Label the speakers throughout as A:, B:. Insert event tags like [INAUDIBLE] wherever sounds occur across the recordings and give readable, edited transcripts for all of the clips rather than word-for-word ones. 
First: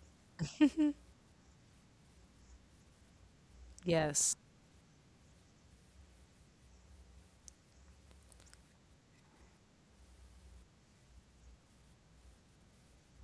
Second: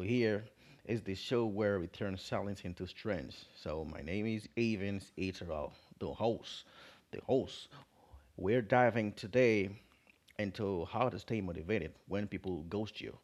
A: here is the show where we turn silence into strength. So my name
B: Yes,
A: is Evans Eterall, the host. The host. We're diving today into how to stay motivated when people ghost you.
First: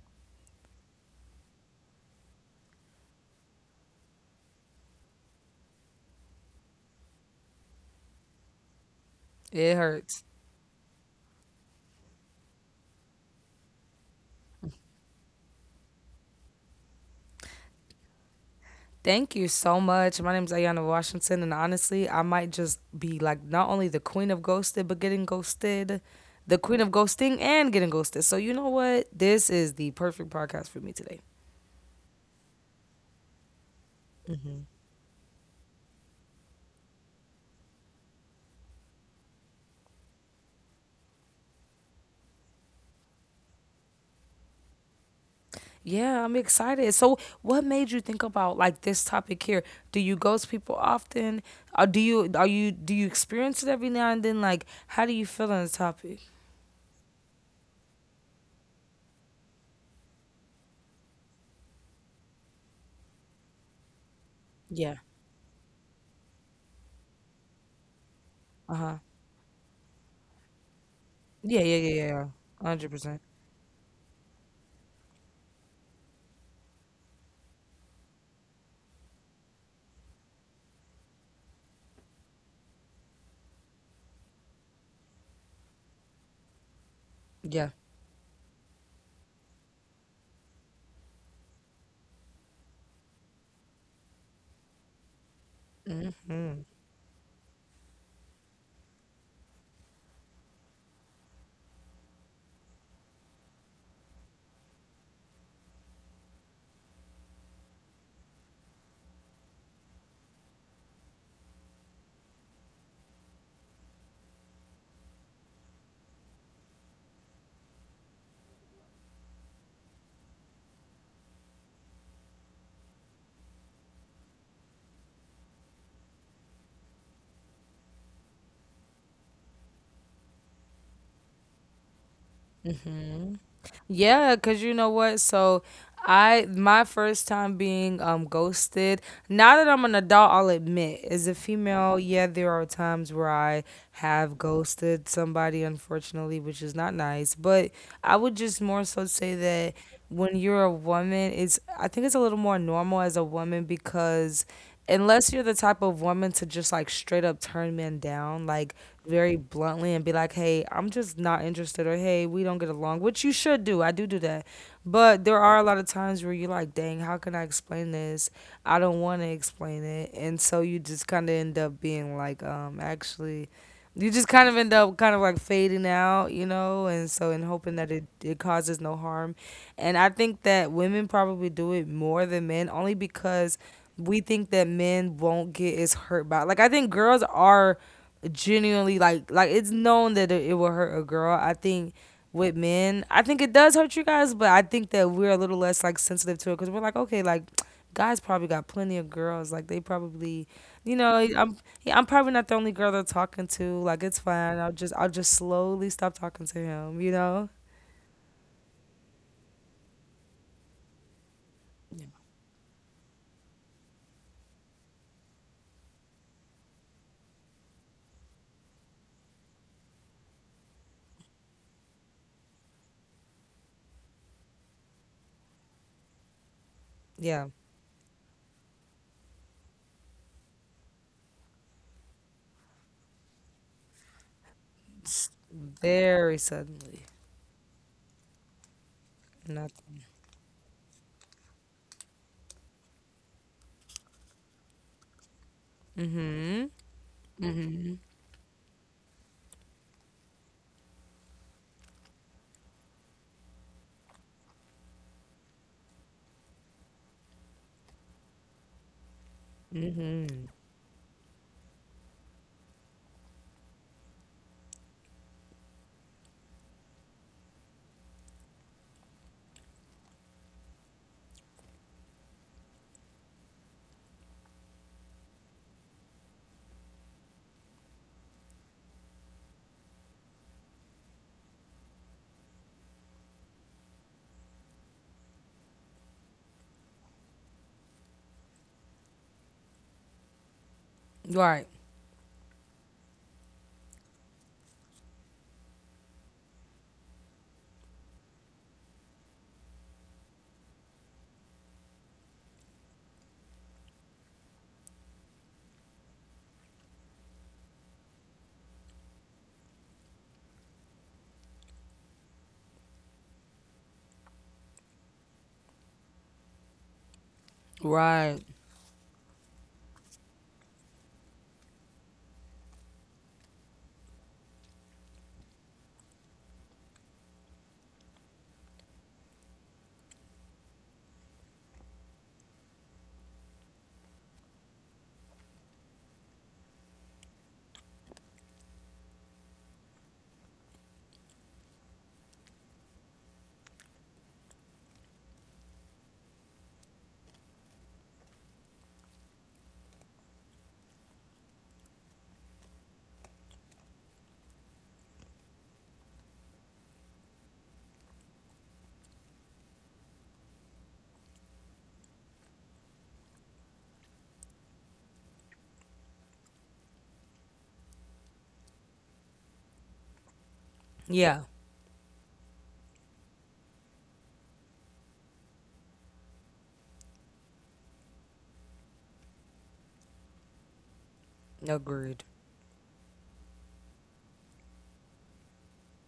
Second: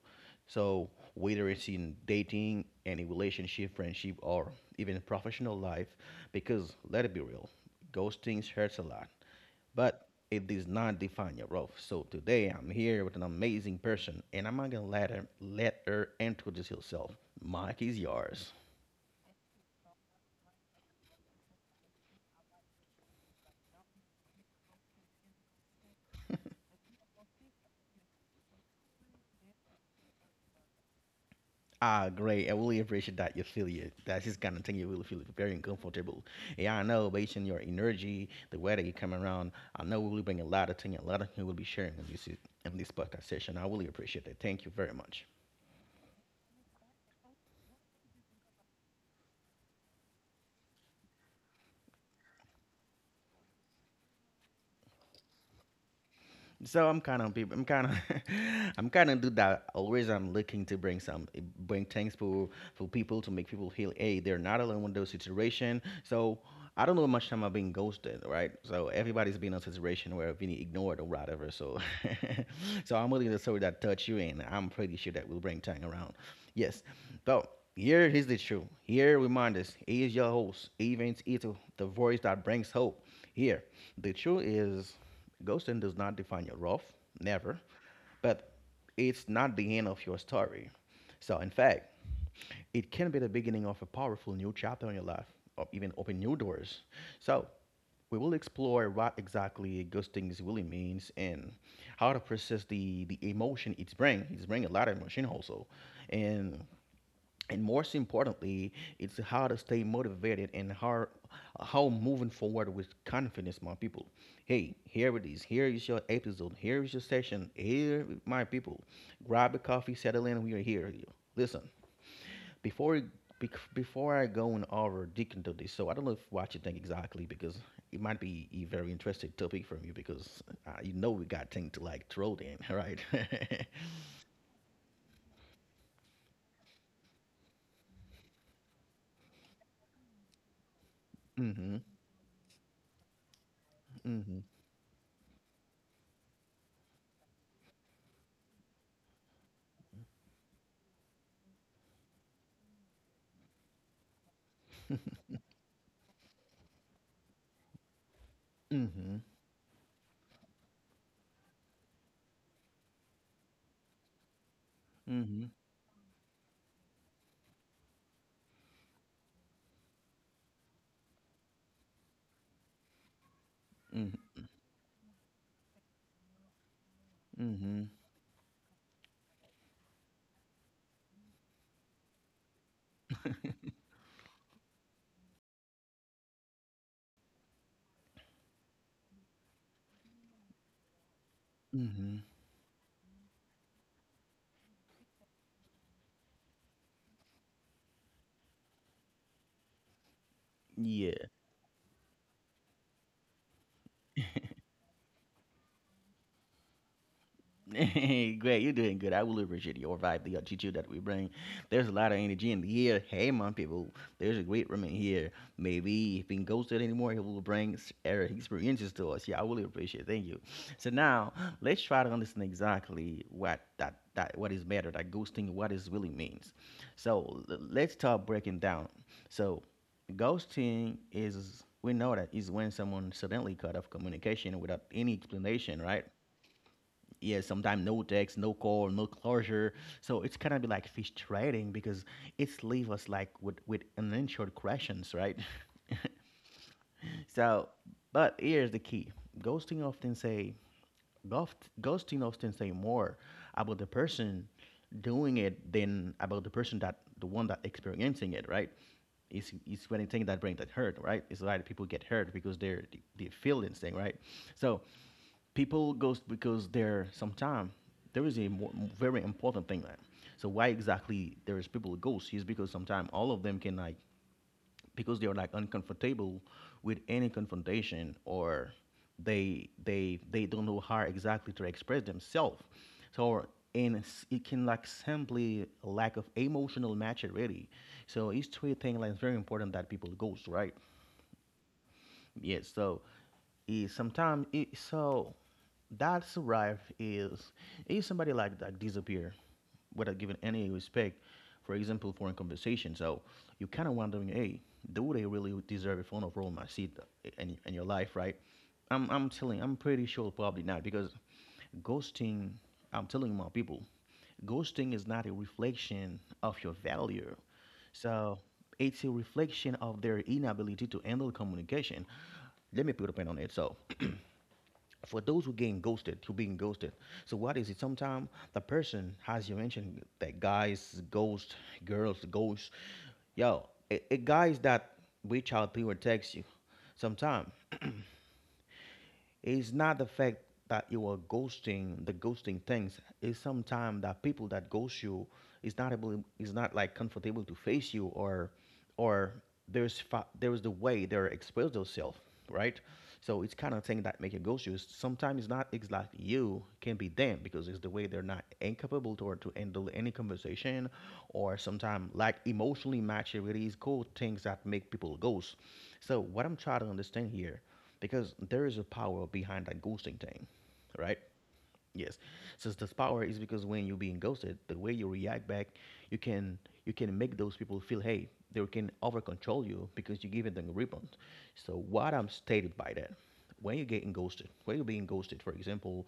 A: So whether it's in dating, any relationship, friendship, or even professional life, because let it be real, ghosting hurts a lot
B: it
A: but
B: hurts.
A: it does not define your role. So today I'm here with an amazing person, and I'm not gonna let her introduce herself. Mike is yours.
B: Thank you so much. My name is Ayana Washington, and honestly, I might just be like not only the queen of ghosted, but getting ghosted, the queen of ghosting and getting ghosted. So, you know what? This is the perfect podcast for me today.
A: Ah, great. I really appreciate that you feel you. That's just kind of thing you really feel very uncomfortable. Yeah, I know. Based on your energy, the way that you come around, I know we will bring a lot of things. A lot of things we will be sharing in this podcast session. I really appreciate it. Thank you very much.
B: Yeah, I'm excited. So, what made you think about like this topic here? Do you ghost people often? Or do you experience it every now and then? Like, how do you feel on the topic?
A: So I'm kind of people. I'm kind of, [LAUGHS] I'm kind of do that. Always, I'm looking to bring some, bring things for people to make people feel, hey, they're not alone in
B: Yeah.
A: those situation. So I don't know how much time I've been ghosted, right?
B: Uh
A: So
B: huh.
A: everybody's been in a situation where being ignored or whatever.
B: Yeah, yeah,
A: So,
B: yeah, yeah.
A: [LAUGHS]
B: Hundred
A: so I'm
B: percent.
A: willing to story that touch you, and I'm pretty sure that will bring time around. Yes. So here is the truth. Here remind us, he is your host, Evans Ito, the voice that brings hope. Here, the truth is ghosting does not define your rough, never,
B: Yeah.
A: but it's not the end of your story. So, in fact, it can be the beginning of a powerful new chapter in your life, or even open new doors. So, we will explore what exactly ghosting is really means and how to process the emotion it's bring. It's bring a lot of emotion also, and and most importantly, it's how to stay motivated and how moving forward with confidence, my people. Hey, here it is. Here is your episode. Here is your session. Here, my people, grab a coffee, settle in. We are here. Listen, before before I go and over deep into this, so I don't know if what you think exactly because it might be a very interesting topic from you because you know we got things to like throw in, [LAUGHS] right? [LAUGHS]
B: Yeah, cause you know what? So I my first time being ghosted. Now that I'm an adult, I'll admit, as a
A: mhm,
B: female, yeah, there are times where I have
A: mhm,
B: ghosted somebody, unfortunately, which is not nice. But I would just more so say that when you're a woman, it's I think it's a little more normal as a woman because unless you're the type of woman to just like straight up turn men down, like
A: mhm,
B: very bluntly and be like, hey, I'm just not interested, or hey, we don't get along, which you should do. I do do that. But there
A: mhm,
B: are a lot of times where you're like, dang, how can I explain this? I don't want to explain it. And so you just kind of end up being like, actually, you just
A: mhm.
B: kind of end up kind of like fading out, you know, and so in hoping
A: mhm.
B: that it causes no harm. And I think that women probably do it more than men only because we think that men won't get as hurt by like I think girls are genuinely like it's known that it will hurt a girl. I think
A: Mm-hmm.
B: with men, I think it does hurt you guys, but I think that we're a little less like sensitive to it because we're like, okay, like guys probably got plenty of girls. Like they probably, you know,
A: Yeah.
B: I'm yeah, I'm probably not the only girl they're talking to. Like it's fine. I'll just slowly stop talking to him. You know?
A: [LAUGHS] Great. You're doing good. I really appreciate your vibe, the attitude that we bring. There's a
B: Yeah.
A: lot of energy in the air. Hey, my people. There's a great woman here. Maybe if being ghosted anymore, he will bring experiences to us. Yeah, I really appreciate it. Thank you. So now let's try to understand exactly what that what is matter, that ghosting, what it really means. So
B: Yeah.
A: let's start breaking down. So ghosting is we know that is when someone suddenly cut off communication without any
B: S-
A: explanation, right?
B: Very suddenly.
A: Yeah, sometimes no text, no call, no
B: Not.
A: closure. So it's kind of be like frustrating because it's leave us like with unanswered questions, right?
B: Mm-hmm.
A: [LAUGHS] So, but here's the key: ghosting often say ghosting often say more about the person doing it than about the person that the one that experiencing it, right? It's when anything that
B: Mm-hmm.
A: brings that hurt, right? It's why people get hurt because they're they feel this thing, right? So people ghost because they're sometimes there is a mo very important thing there. So why exactly there is people ghost is because sometimes all of them can like because they're like uncomfortable with any confrontation or they don't know how exactly to express themselves so and it can like simply lack of emotional maturity so it's two thing like it's very important that people goes right
B: Right.
A: yeah, so is sometimes it so that's right is if somebody like that disappear without giving any respect, for example, for a conversation. So you kind of wondering, hey, do they really deserve a phone of role my seat in your life, right? I'm telling, I'm pretty sure probably not because ghosting. I'm telling my people, ghosting is not a reflection of your value. So
B: Right.
A: it's a reflection of their inability to handle communication. Let me put a pin on it. So for those who getting ghosted, who being ghosted. So what is it? Sometimes the person, as you mentioned, that guys ghost, girls ghost. Yo, a guys that reach out to you or text you. Sometimes it's not the fact that you are ghosting the ghosting things. It's sometimes that people that ghost you is not able is not like comfortable to face you or there's there's the way they're exposed themselves, right? So it's kind of thing that make you ghost you. Sometimes it's not exactly you can be them because it's the way they're not incapable to handle any conversation, or sometimes like emotionally maturity is cool things that make people ghost. So what I'm trying to understand here because there is a power behind that ghosting thing, right?
B: Yeah.
A: Yes. Since this power is because when you're being ghosted, the way you react back, you can you can make those people feel hey, they can over control you because you give them a rebound. So what
B: Agreed.
A: I'm stated by that, when you're getting ghosted, when you're being ghosted, for example,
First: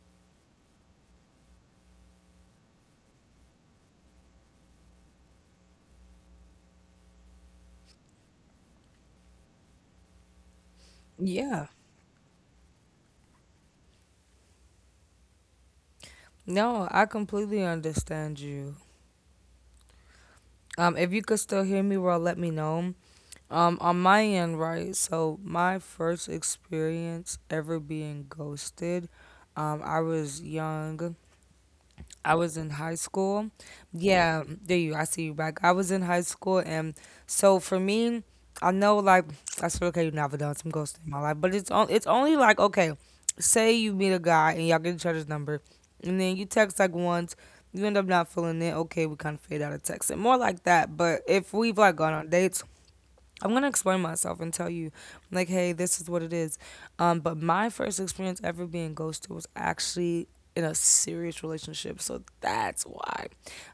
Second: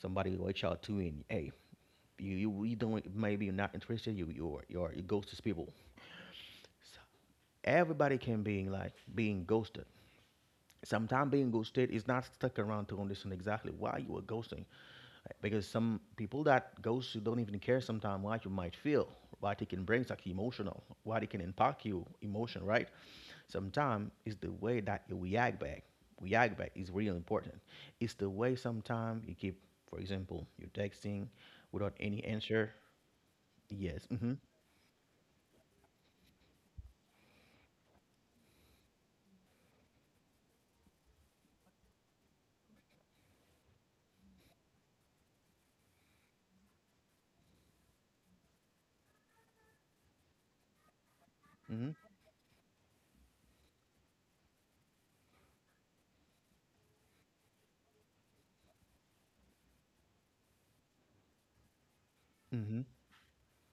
A: somebody reach out to you and hey, you don't maybe you're not interested, you you're you ghost these people. So everybody can being like being ghosted sometimes being
B: Yeah.
A: ghosted is not stuck around to understand exactly why you were ghosting because some people that
B: No, I
A: ghost you don't even
B: completely
A: care sometimes why
B: understand
A: you might
B: you.
A: feel what it can bring like emotional
B: If
A: what
B: you
A: it
B: could
A: can
B: still hear
A: impact
B: me,
A: you
B: well, let me
A: emotion right
B: know. On
A: sometimes
B: my
A: it's the
B: end,
A: way
B: right?
A: that you
B: So my first
A: react back is really
B: experience
A: important
B: ever
A: it's
B: being
A: the way
B: ghosted,
A: sometimes you keep
B: I
A: for
B: was
A: example you're
B: young.
A: texting without any
B: I was
A: answer
B: in high school.
A: yes. mm-hmm
B: Yeah, there you. I see you back. I was in high school, and so for me, I know like [TSK] I said, okay, you never done some ghosting in my life, but it's on, it's only like okay, say you meet a guy and y'all get each other's number, and then you text like once, you end up not feeling it. Okay, we kind of fade out of texting, more like that. But if we've like gone on dates I'm gonna explain myself and tell you, like, hey, this is what it is. But my first experience ever being ghosted was actually in a serious relationship. So that's
A: mm-hmm
B: why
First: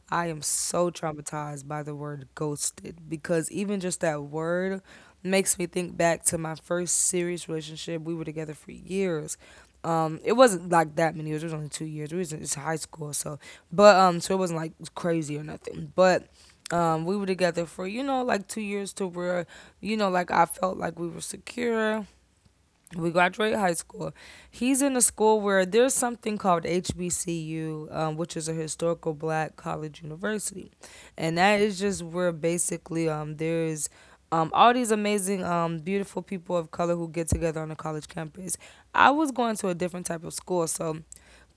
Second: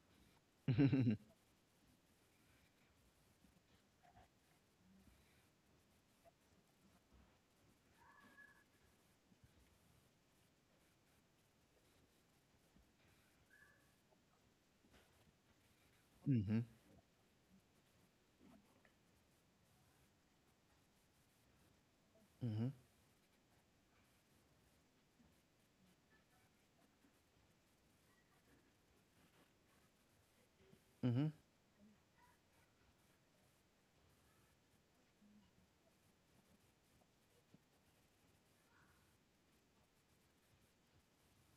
B: I am so
A: mm-hmm
B: traumatized by the word ghosted because even just that word makes me think back to my first serious relationship. We were together for years. It wasn't like that many years. It was only 2 years. It was it's high school, so but so it wasn't like crazy or nothing. But
A: mm-hmm
B: we were together for you know like 2 years to where you know, like I felt like we were secure.
A: mm-hmm
B: We graduate high school. He's in a school where there's something called HBCU, which is a historical black college university. And that is just where basically there's all these amazing, beautiful people of color who get together on a college campus. I was going to a different type of school, so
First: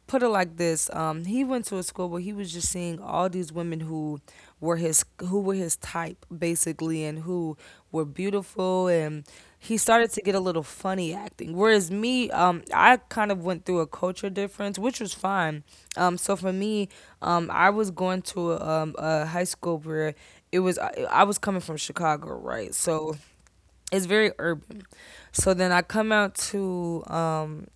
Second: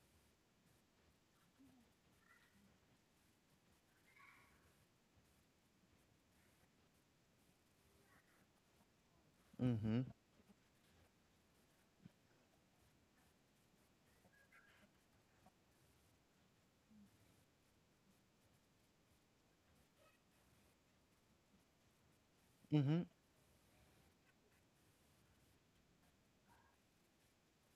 B: put it like this he went to a school where he was just seeing all these women who were his type basically and who were beautiful and he
A: mm-hmm
B: started to get a little funny acting whereas me I kind of went through a culture difference which was fine so for me I was going to a high school where I was coming from chicago right
A: mm-hmm
B: so it's very urban so then I come out to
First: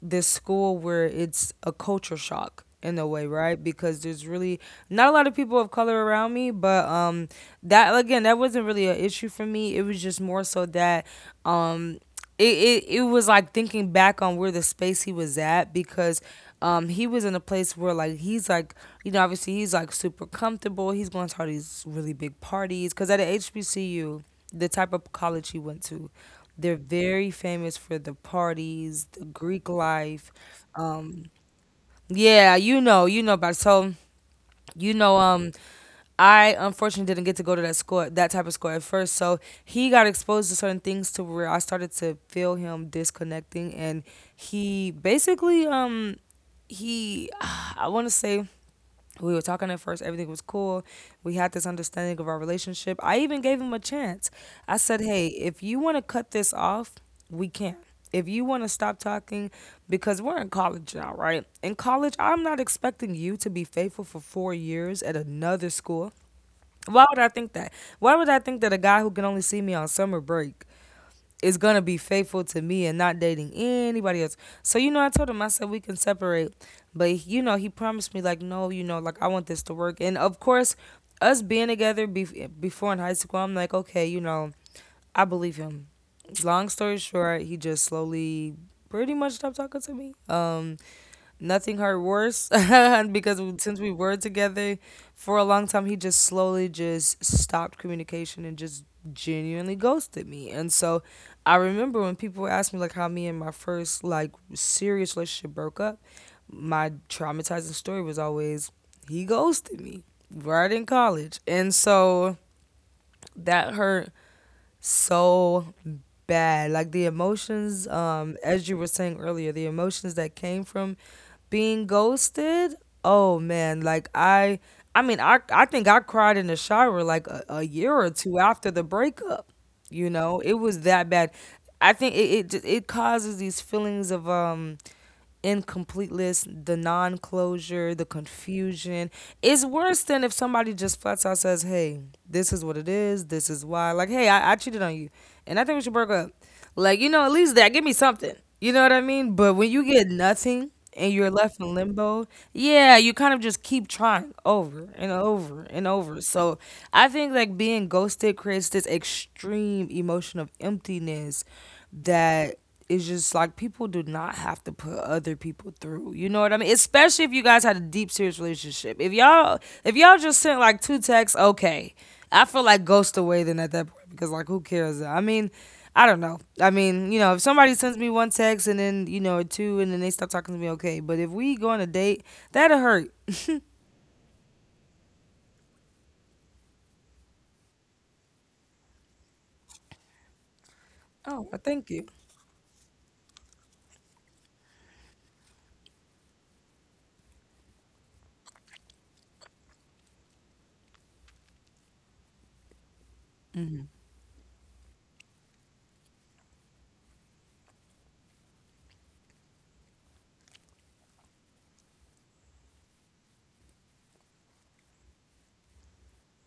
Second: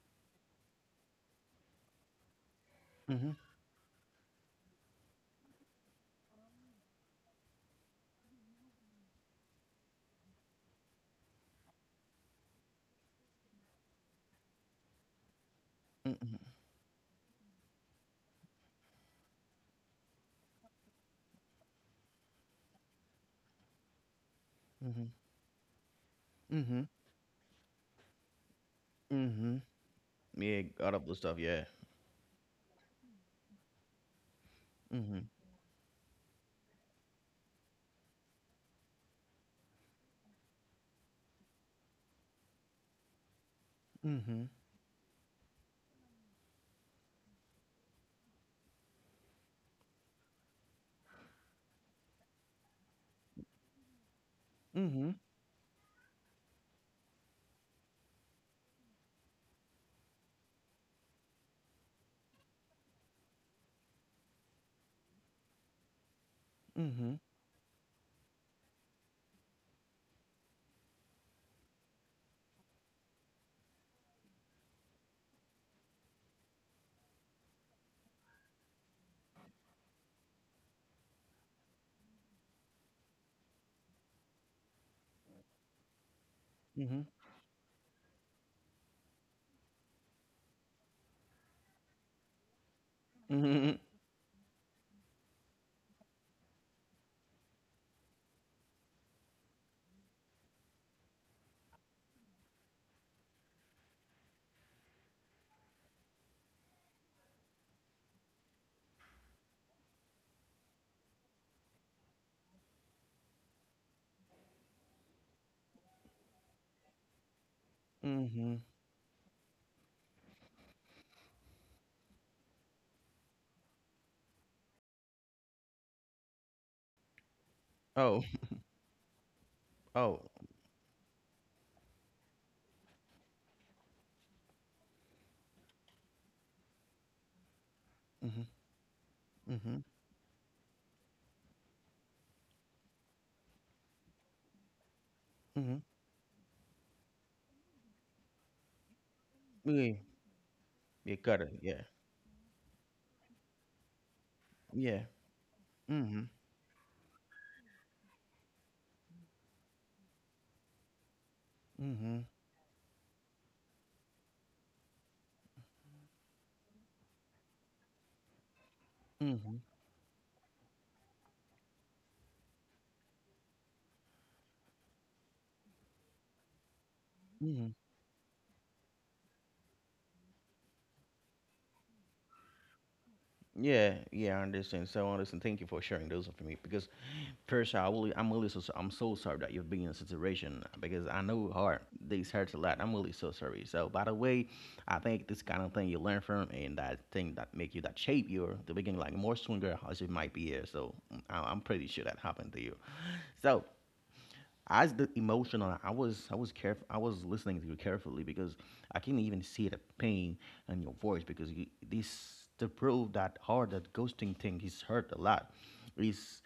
B: this school where it's a culture shock in a way,
A: mm-hmm mm-hmm
B: right? Because there's really not a lot of people of color around me, but that again, that wasn't really an issue for me. It was just more so that um it was like thinking back on where the space he was at because
A: mm-hmm
B: he was in a place where like he's like you know obviously he's like super comfortable he's going to all these really big parties because at a HBCU the type
A: Mm-hmm. Mm-hmm.
B: of college he went to they're
A: Mm-hmm.
B: very famous for the parties, the
A: Mhm.
B: Greek life.
A: Yeah, god
B: Um,
A: up the stuff, yeah.
B: Yeah, you know about it. So, you know,
A: Mhm.
B: I unfortunately didn't get to go to that school, that type of school at first. So he got exposed to certain things to where I started to feel him disconnecting, and
A: Mhm.
B: he basically, he, [SIGHS] I want to say we were talking at first everything was cool we had this understanding of our relationship I even gave him a chance I said
A: Mhm.
B: hey if you want to cut this off we can if you want to stop talking because we're in college now right in college I'm not expecting you to be faithful for 4 years at another school why would
A: Mhm.
B: I think that why would I think that a guy who can only see me on summer break is gonna be faithful to me and not dating anybody else. So you know, I told him I said we can separate, but you know, he promised me like, no, you know, like I want this to work. And of course, us being together before in high school, I'm like, okay, you know, I believe him. Long story
A: Mhm.
B: short, he just slowly, pretty much stopped talking to me. Nothing hurt worse [LAUGHS] and because we,
A: Mhm.
B: since we were together for a long time he just slowly just stopped communication and just genuinely ghosted me and so I remember when people would ask me like how me and my first like serious relationship broke up my traumatizing story was always he ghosted me right in college and so that hurt so bad. Like the emotions,
A: Mhm.
B: as you were saying earlier, the emotions that came from being ghosted. Oh man, I think I cried in the shower like a year or
A: Oh,
B: two
A: [LAUGHS]
B: after the breakup. You
A: oh.
B: know, it was that bad. I think it causes these feelings of incompleteness, the non closure, the
A: Mhm.
B: confusion. It's
A: Mhm.
B: worse than if somebody just flat out says, hey, this is what it is, this is why. Like, hey, I cheated on you. And I think we
A: Mhm.
B: should break up. Like, you know, at least that give me something. You know what I mean? But when you
A: Yeah.
B: get nothing and
A: Yeah,
B: you're
A: got it.
B: left in
A: Yeah.
B: limbo, yeah, you kind of just keep trying over
A: Yeah.
B: and over and over.
A: Mhm.
B: So I think like being ghosted creates this extreme emotion of emptiness
A: Mhm.
B: that it's just like people do not have to put other people through. You know what I mean? Especially if you guys had a deep serious relationship. If
A: Mhm.
B: y'all if y'all just sent like two texts, okay. I feel like ghost away then at that point because like who cares? I mean, I don't know. I mean, you know, if
A: Mhm.
B: somebody sends me one text and then, you know, or two and then they stop talking to me, okay. But if we go on a date, that'll hurt.
A: Yeah, yeah, I understand. So I understand. Thank you for sharing those with me because first, I will, I'm really so sorry. I'm so sorry that you've been in a situation because I
B: Oh,
A: know
B: well,
A: hard.
B: thank you.
A: This hurts a lot. I'm really so sorry. So, by the way, I think this kind of thing you learn from and that thing that make you that shape you to begin like more stronger as it might be here. So, I'm pretty sure that happened to you. So, as the emotional, I was careful. I was listening to you carefully because I can even see the pain in your voice because you, this to prove that hard that ghosting thing is hurt a lot. Is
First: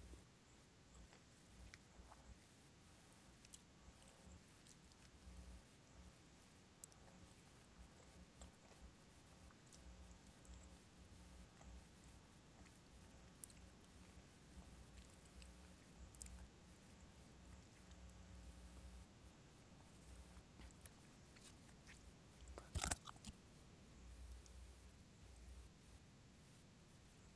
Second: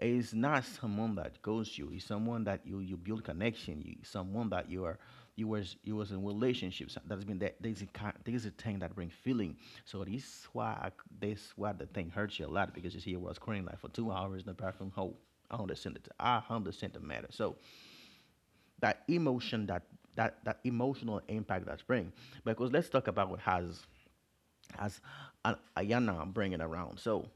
A: it's not someone that goes you. It's someone that you build connection. You someone that you are you was in relationships. That's been that there's a there's a thing that bring feeling. So this is why I, this why the thing hurts you a lot because you see I was crying like for 2 hours in the bathroom. Whole I understand it. I understand the matter. So that emotion that that emotional impact that's bring because let's talk about what has as Ayana bringing around. So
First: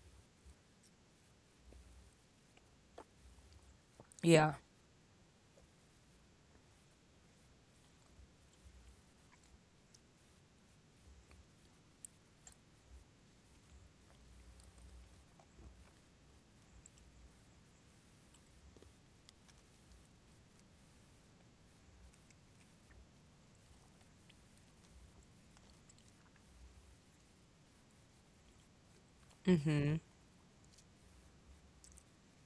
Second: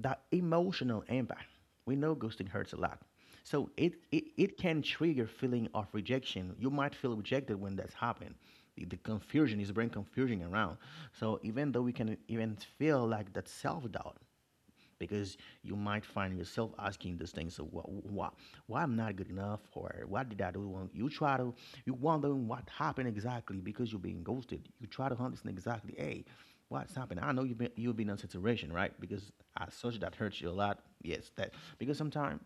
A: that emotional impact. We know ghosting hurts a lot. So it, it,
B: Yeah.
A: it can trigger feeling of rejection. You might feel rejected when that's happened. The confusion is bring confusion around. So even though we can even feel like that self doubt, because you might find yourself asking these things so why I'm not good enough or why did I do wrong you try to you wondering what happened exactly because you're being ghosted you try to understand exactly hey what's happened I know you've been in a situation right because as such
B: Mhm.
A: that hurts you a lot yes that because sometimes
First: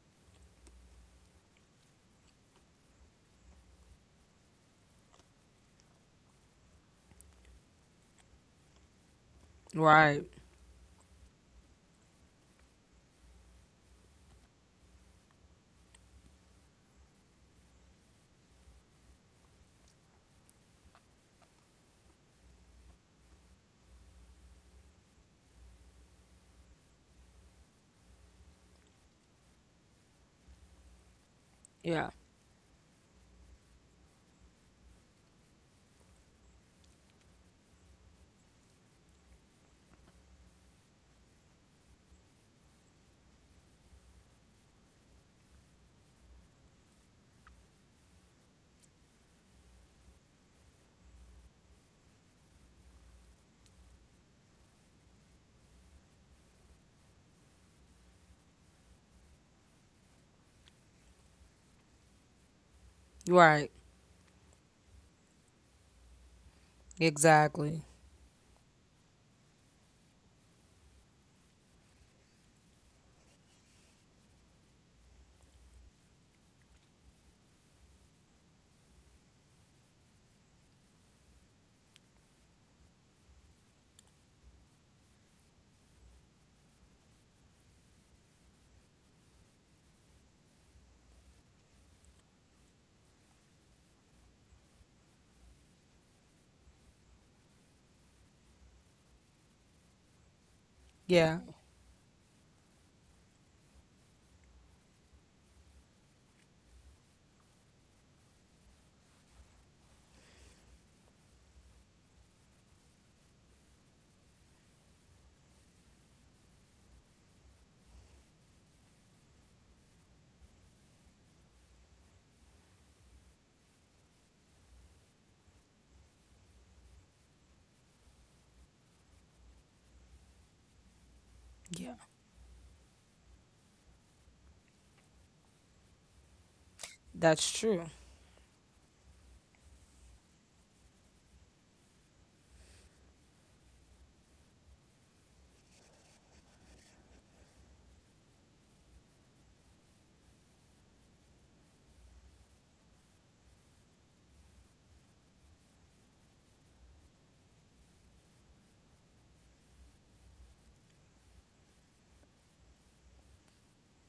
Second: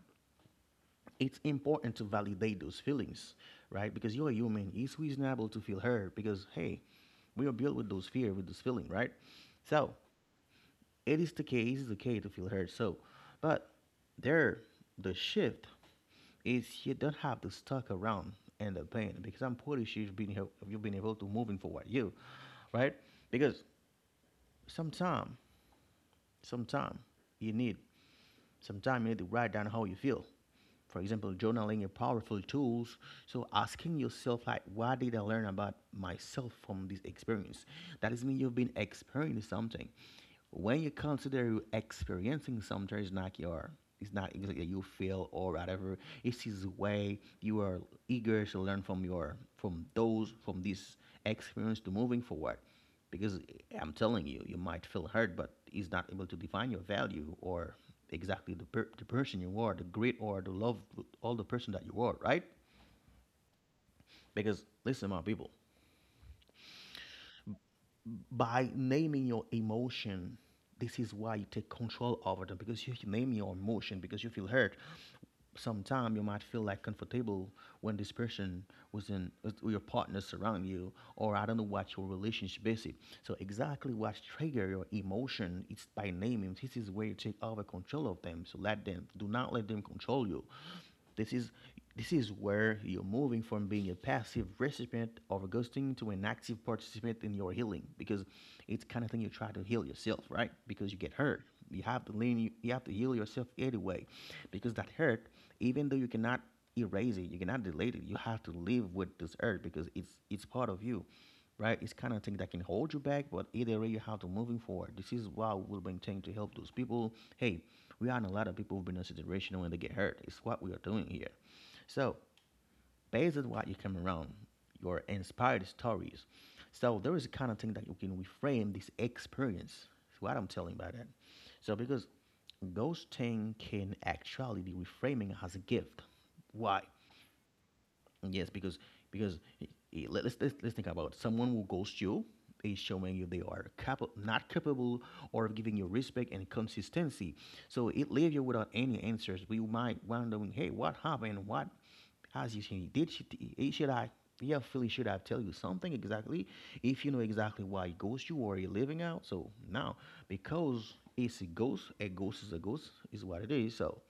A: it's important to validate those feelings right because you're a human it's reasonable to feel hurt because hey we are built with those fear with those feeling right so
B: Right.
A: it is the case, it's okay to feel hurt. So, but there, the shift is you don't have to stuck around in the pain because I'm pretty sure you've been here, you've been able to moving forward, you, right? Because sometime, sometime you need sometimes you need to write down how you feel. For example, journaling is
B: Yeah.
A: powerful tools. So asking yourself, like, what did I learn about myself from this experience? That is mean you've been experiencing something. When you consider you experiencing something, it's not it's not exactly you feel or whatever. It's his way you are eager to learn from from this experience to moving forward because I'm telling you, you might feel hurt, but he's not able to define your value or exactly the person you are, the great or the love, all the person that you are, right?
B: Right.
A: Because listen, my people,
B: Exactly.
A: by naming your emotion, this is why you take control over them because you name your emotion because you feel hurt. Sometimes you might feel like comfortable when this person was in with your partners around you, or I don't know what your relationship is. So exactly what trigger your emotion, it's by naming. This is where you take over control of them, so let them, do not let them control you. this is this is where you're moving from being a passive recipient of a ghosting to an active participant in your healing, because it's the kind of thing you try to heal yourself, right? Because you get
B: Yeah.
A: hurt. You have to lean you have to heal yourself anyway. Because that hurt, even though you cannot erase it, you cannot delete it, you have to live with this hurt because it's part of you, right? It's kind of thing that can hold you back, but either way, you have to moving forward. This is what we'll bring thing to help those people. Hey, we are a lot of people who've been in a situation when they get hurt. It's what we are doing here. So, based on what you come around, your inspired stories. So there is a kind of thing that you can reframe this experience. That's what I'm telling by that. So
B: Yeah.
A: because those ghosting can actually be reframing as a gift. Why?
B: That's true.
A: Yes, because let's think about someone who ghosts you is showing you they are not capable or of giving you respect and consistency. So it leaves you without any answers. We might wondering, hey, what happened? What has you seen? Did she? Should I? Yeah, Philly, should I tell you something exactly? If you know exactly why it ghosts you or you're living out, so now, because it's a ghost, is what it is. So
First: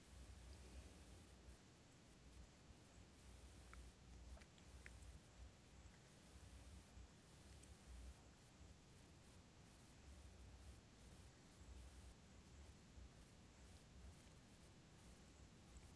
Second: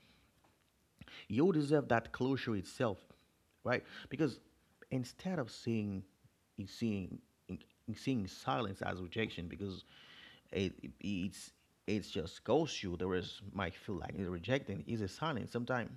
A: you deserve that closure itself, right? Because instead of seeing, seeing silence as rejection, because it- it's it's just goes you. There is might feel like it's rejecting is a silence sometimes.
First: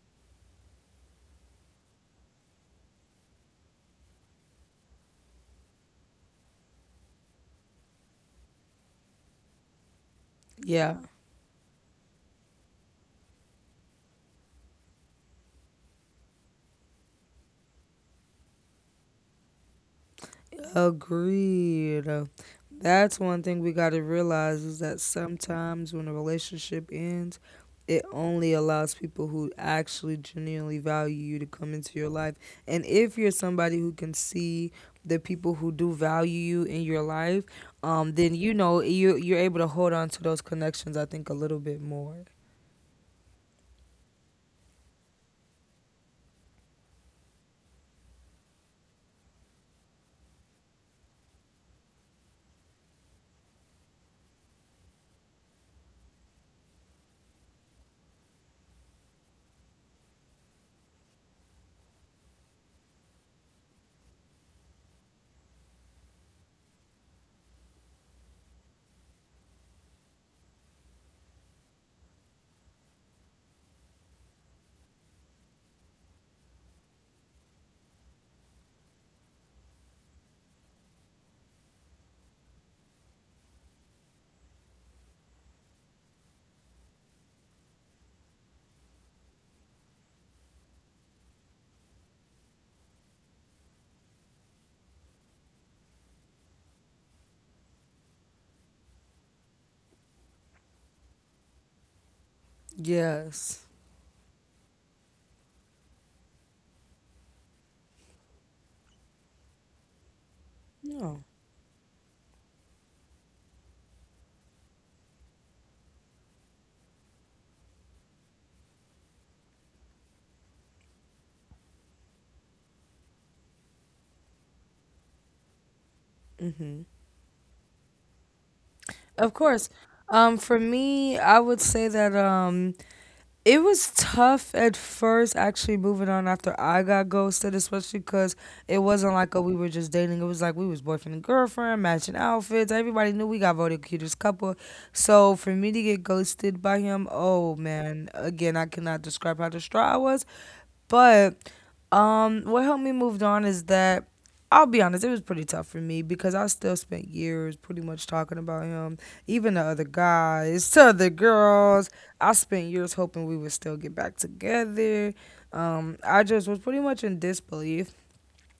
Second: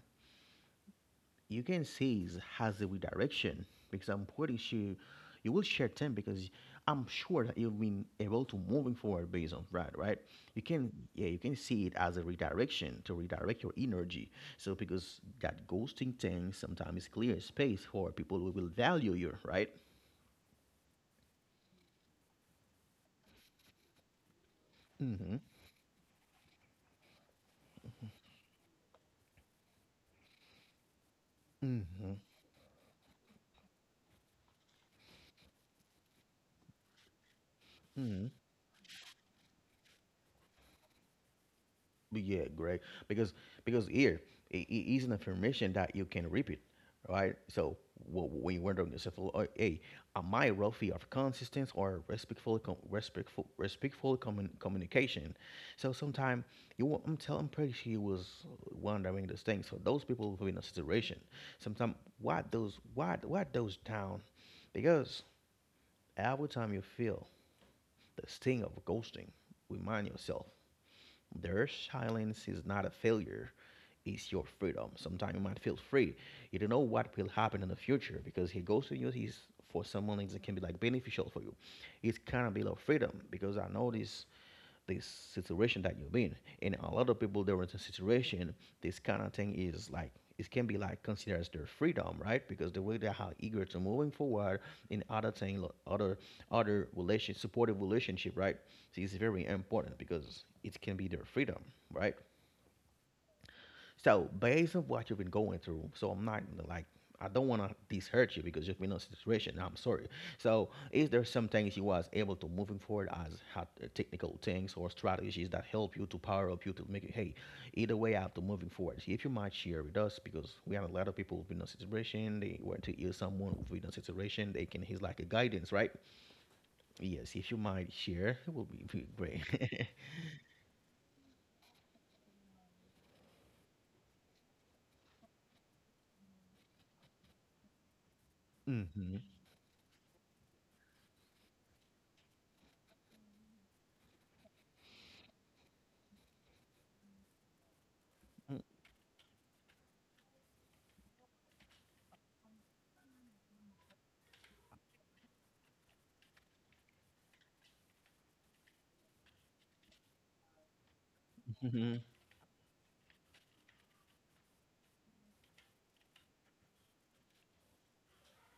A: You can see it has a redirection because I'm pretty sure you will share 10 because I'm sure that you've been able to moving forward based on that, right? You can,
B: Yeah.
A: yeah, you can see it as a redirection to redirect your energy. So because that ghosting thing sometimes clear space for people who will value you, right?
B: Agreed. That's one thing we got to realize is that
A: Mm-hmm.
B: sometimes when a relationship ends, it only allows people who actually genuinely value you to come into your
A: Mm-hmm.
B: life. And if you're somebody who can see the people who do value you in your life, then
A: Mm-hmm.
B: you know you you're able to hold on to those connections. I think a little bit more.
A: Yeah, great. Because because Here it, it is an information that you can repeat, right? So when you wonder on yourself, "Oh, hey, am I wealthy of consistency or respectful, respectful communication? So sometimes I'm telling, I'm pretty sure you was wondering those things for those people will be in a situation. Sometimes what those down, because every time you feel the sting of ghosting, remind yourself their silence is not a failure, it's your freedom. Sometimes you might feel free. You don't know what will happen in the future because he goes to you, he's for someone that can be like beneficial for you. It's kind of below freedom because I know this situation that you're in. And a lot of people they're in a situation, this kind of thing is like, it can be like considered as their freedom, right? Because the way they are eager to moving forward in other thing, other relation supportive relationship, right? So it's very important because it can be their freedom, right?
B: Yes.
A: So based on what you've been going through, so I'm not gonna, like, I don't want to hurt you because you've been in a situation. I'm sorry. So is there
B: No.
A: some things you was able to moving forward as had, technical things or strategies that help you to power up you to make it? Hey, either way, after moving forward, if you might share with us because we have a lot of people who've been in a situation. They went to hear someone who've been in a situation. They can he's like a guidance, right?
B: Hmm.
A: Yes, if you might share, it will be
B: Of
A: great.
B: course.
A: [LAUGHS]
B: For me, I would say that. It was tough at first, actually moving on after I got ghosted, especially because it wasn't
A: Mhm.
B: like a, we were just dating. It was like we was boyfriend and girlfriend, matching outfits. Everybody knew we got voted cutest couple. So for me to get ghosted by him, oh man, again, I cannot describe how distraught I was. But what helped me move on is that I'll be honest, it was pretty tough for me because I still spent years pretty much talking about him, even to other guys, to other
A: Mhm.
B: girls.
A: Mhm.
B: I spent years hoping we would still get back together. I just was pretty much in disbelief.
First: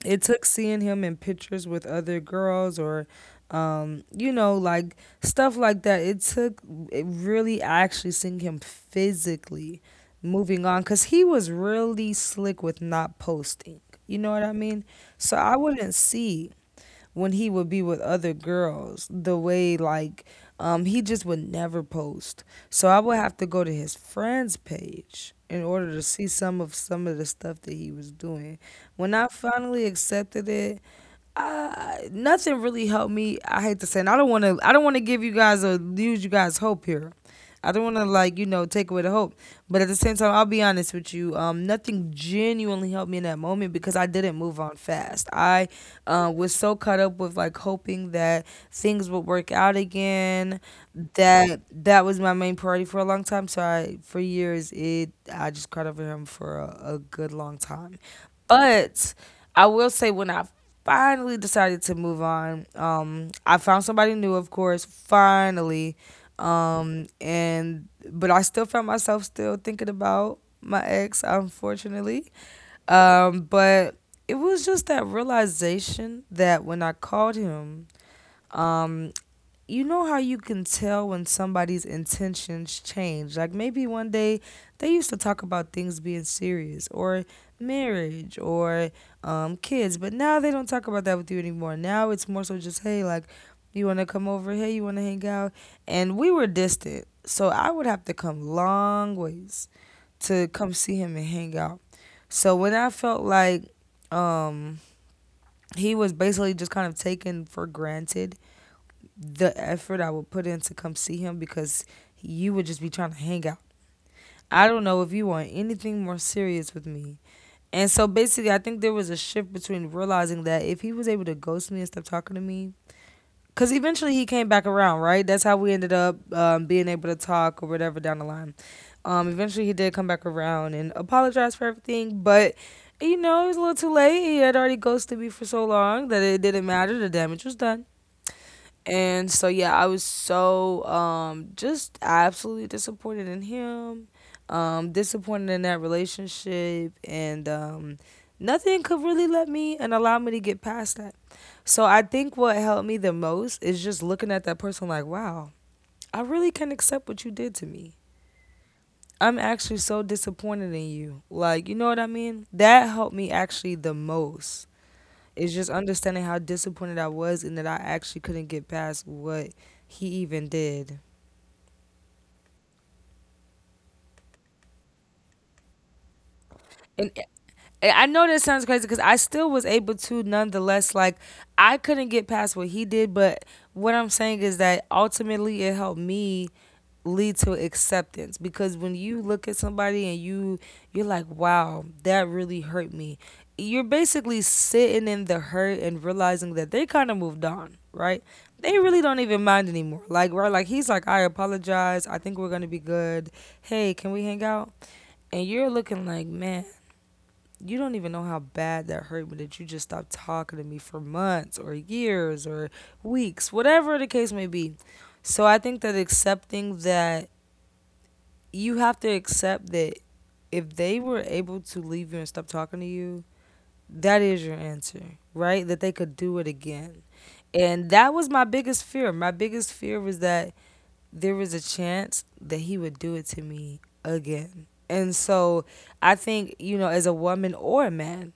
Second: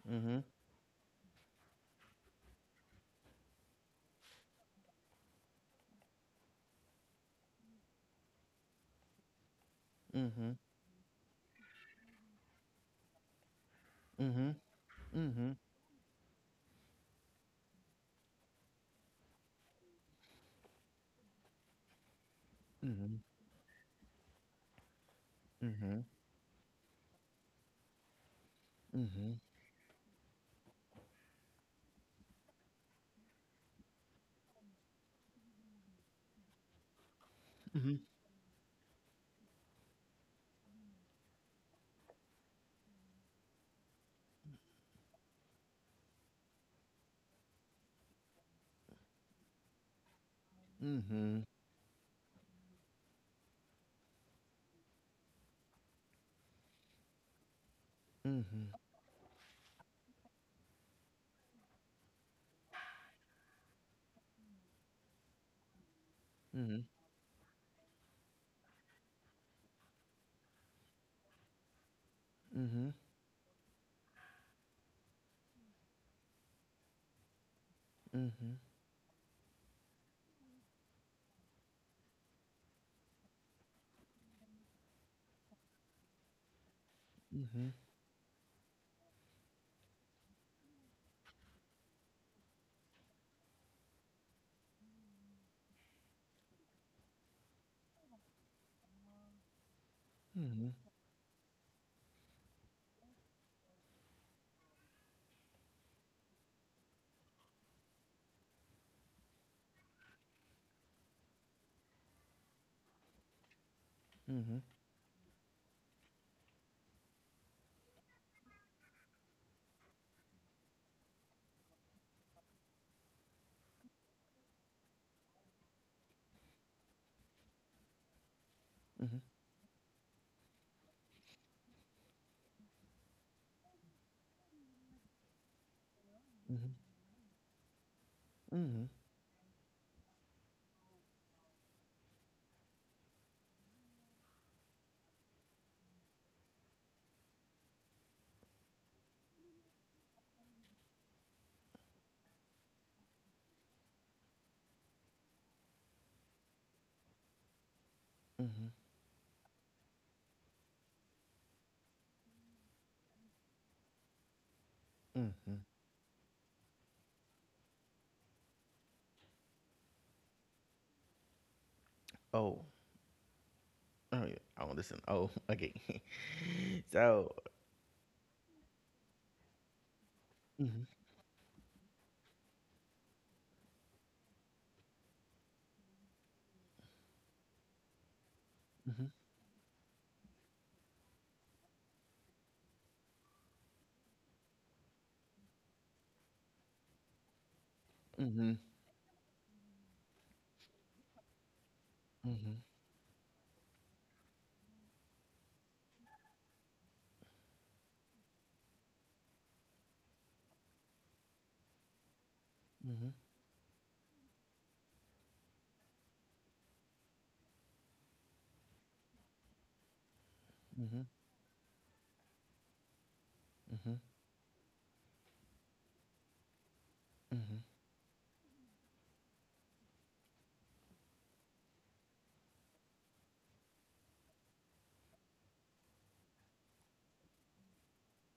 B: It took seeing him in pictures with other girls or, um, you know, like stuff like that. It took it really actually seeing him physically
A: Mhm.
B: moving on because he was really slick with not posting. You know what I
A: Mhm.
B: mean? So
A: Mhm.
B: I wouldn't see when he would be with other girls, the way he just would never post. So I would
A: Mhm,
B: have to go to his friends page in order to
A: mhm,
B: see some of the stuff that he was doing. When I
A: mhm,
B: finally accepted it, nothing really helped me. I hate to say, and I don't want to. I don't want to give you guys or lose you guys hope here. I don't want
A: mhm,
B: to like take away the hope, but at the same time, I'll be honest with you. Nothing genuinely helped me in that moment because I didn't move on fast. I was so caught up with like hoping that things would work out again
A: mhm,
B: that was my main priority for a long time. So I, for years, it I just cried over him for a good long time.
A: mhm,
B: But I will say when I finally decided to move on, I found somebody new, of course, finally.
A: mhm,
B: And but I still found myself still thinking about my ex, unfortunately.
A: mhm,
B: But it was just that realization that when I called him,
A: mhm,
B: um, you know how you can tell when somebody's intentions change. Like maybe one day they used to talk about things being serious or
A: mhm,
B: marriage or kids, but now they don't talk about that with you anymore. Now it's more so just, hey, like, you want to come over? Hey, you want to hang out? And we were distant. So I would have to come long ways
A: mhm,
B: to
A: mhm,
B: come see him and hang out. So when I felt like um, he was basically just kind of taken for granted the effort I would put in to come see him because you would just be trying to hang out.
A: mhm,
B: I don't know if you want anything more serious with me. And so basically, I think there was a shift between realizing that if he was able to ghost me and stop talking to me, because eventually he came back around, right? That's how we ended up being able to talk or whatever down the line. Eventually he did come back around and apologize for everything, but it was a little too late. He had already ghosted me for so long that it didn't matter. The damage was done.
A: mhm,
B: And so yeah, I was so just absolutely disappointed in him, disappointed in that relationship and nothing could really let me and allow me to get past that. So I think what helped me the most is just looking at that person like, wow, I really can accept what you did to me.
A: mhm, mhm,
B: I'm actually so disappointed in you. Like, you know what I mean? That helped me actually the most.
A: mhm.
B: It's just understanding how disappointed I was and that I actually couldn't get past what he even did.
A: Oh, oh, yeah. Oh, listen. Oh, [LAUGHS] okay. [LAUGHS]
B: And
A: So,
B: I know this sounds crazy because I still was able to,
A: mhm,
B: nonetheless. Like, I couldn't get past what he did, but what I'm saying is that ultimately it helped me lead to acceptance because when
A: mhm,
B: you look at somebody and you're like wow that really hurt me, you're basically sitting in the hurt and realizing that they kind of moved on, right?
A: mhm,
B: They really don't even mind anymore, like, right, like he's like I apologize, I think we're
A: mhm,
B: gonna be good, hey can we hang out, and you're looking like man, you don't even know how bad that hurt me that you just stopped talking to me for months or years or
A: mhm,
B: weeks, whatever the case may be. So I think that accepting that you have to accept that if they
A: mhm,
B: were able to leave you and stop talking to you,
A: mhm,
B: that is your answer, right? That they could do it again.
A: mhm,
B: And that was my biggest fear. My biggest fear was that there was a chance that he would do it to me again. And so I think, you know, as a woman or a man,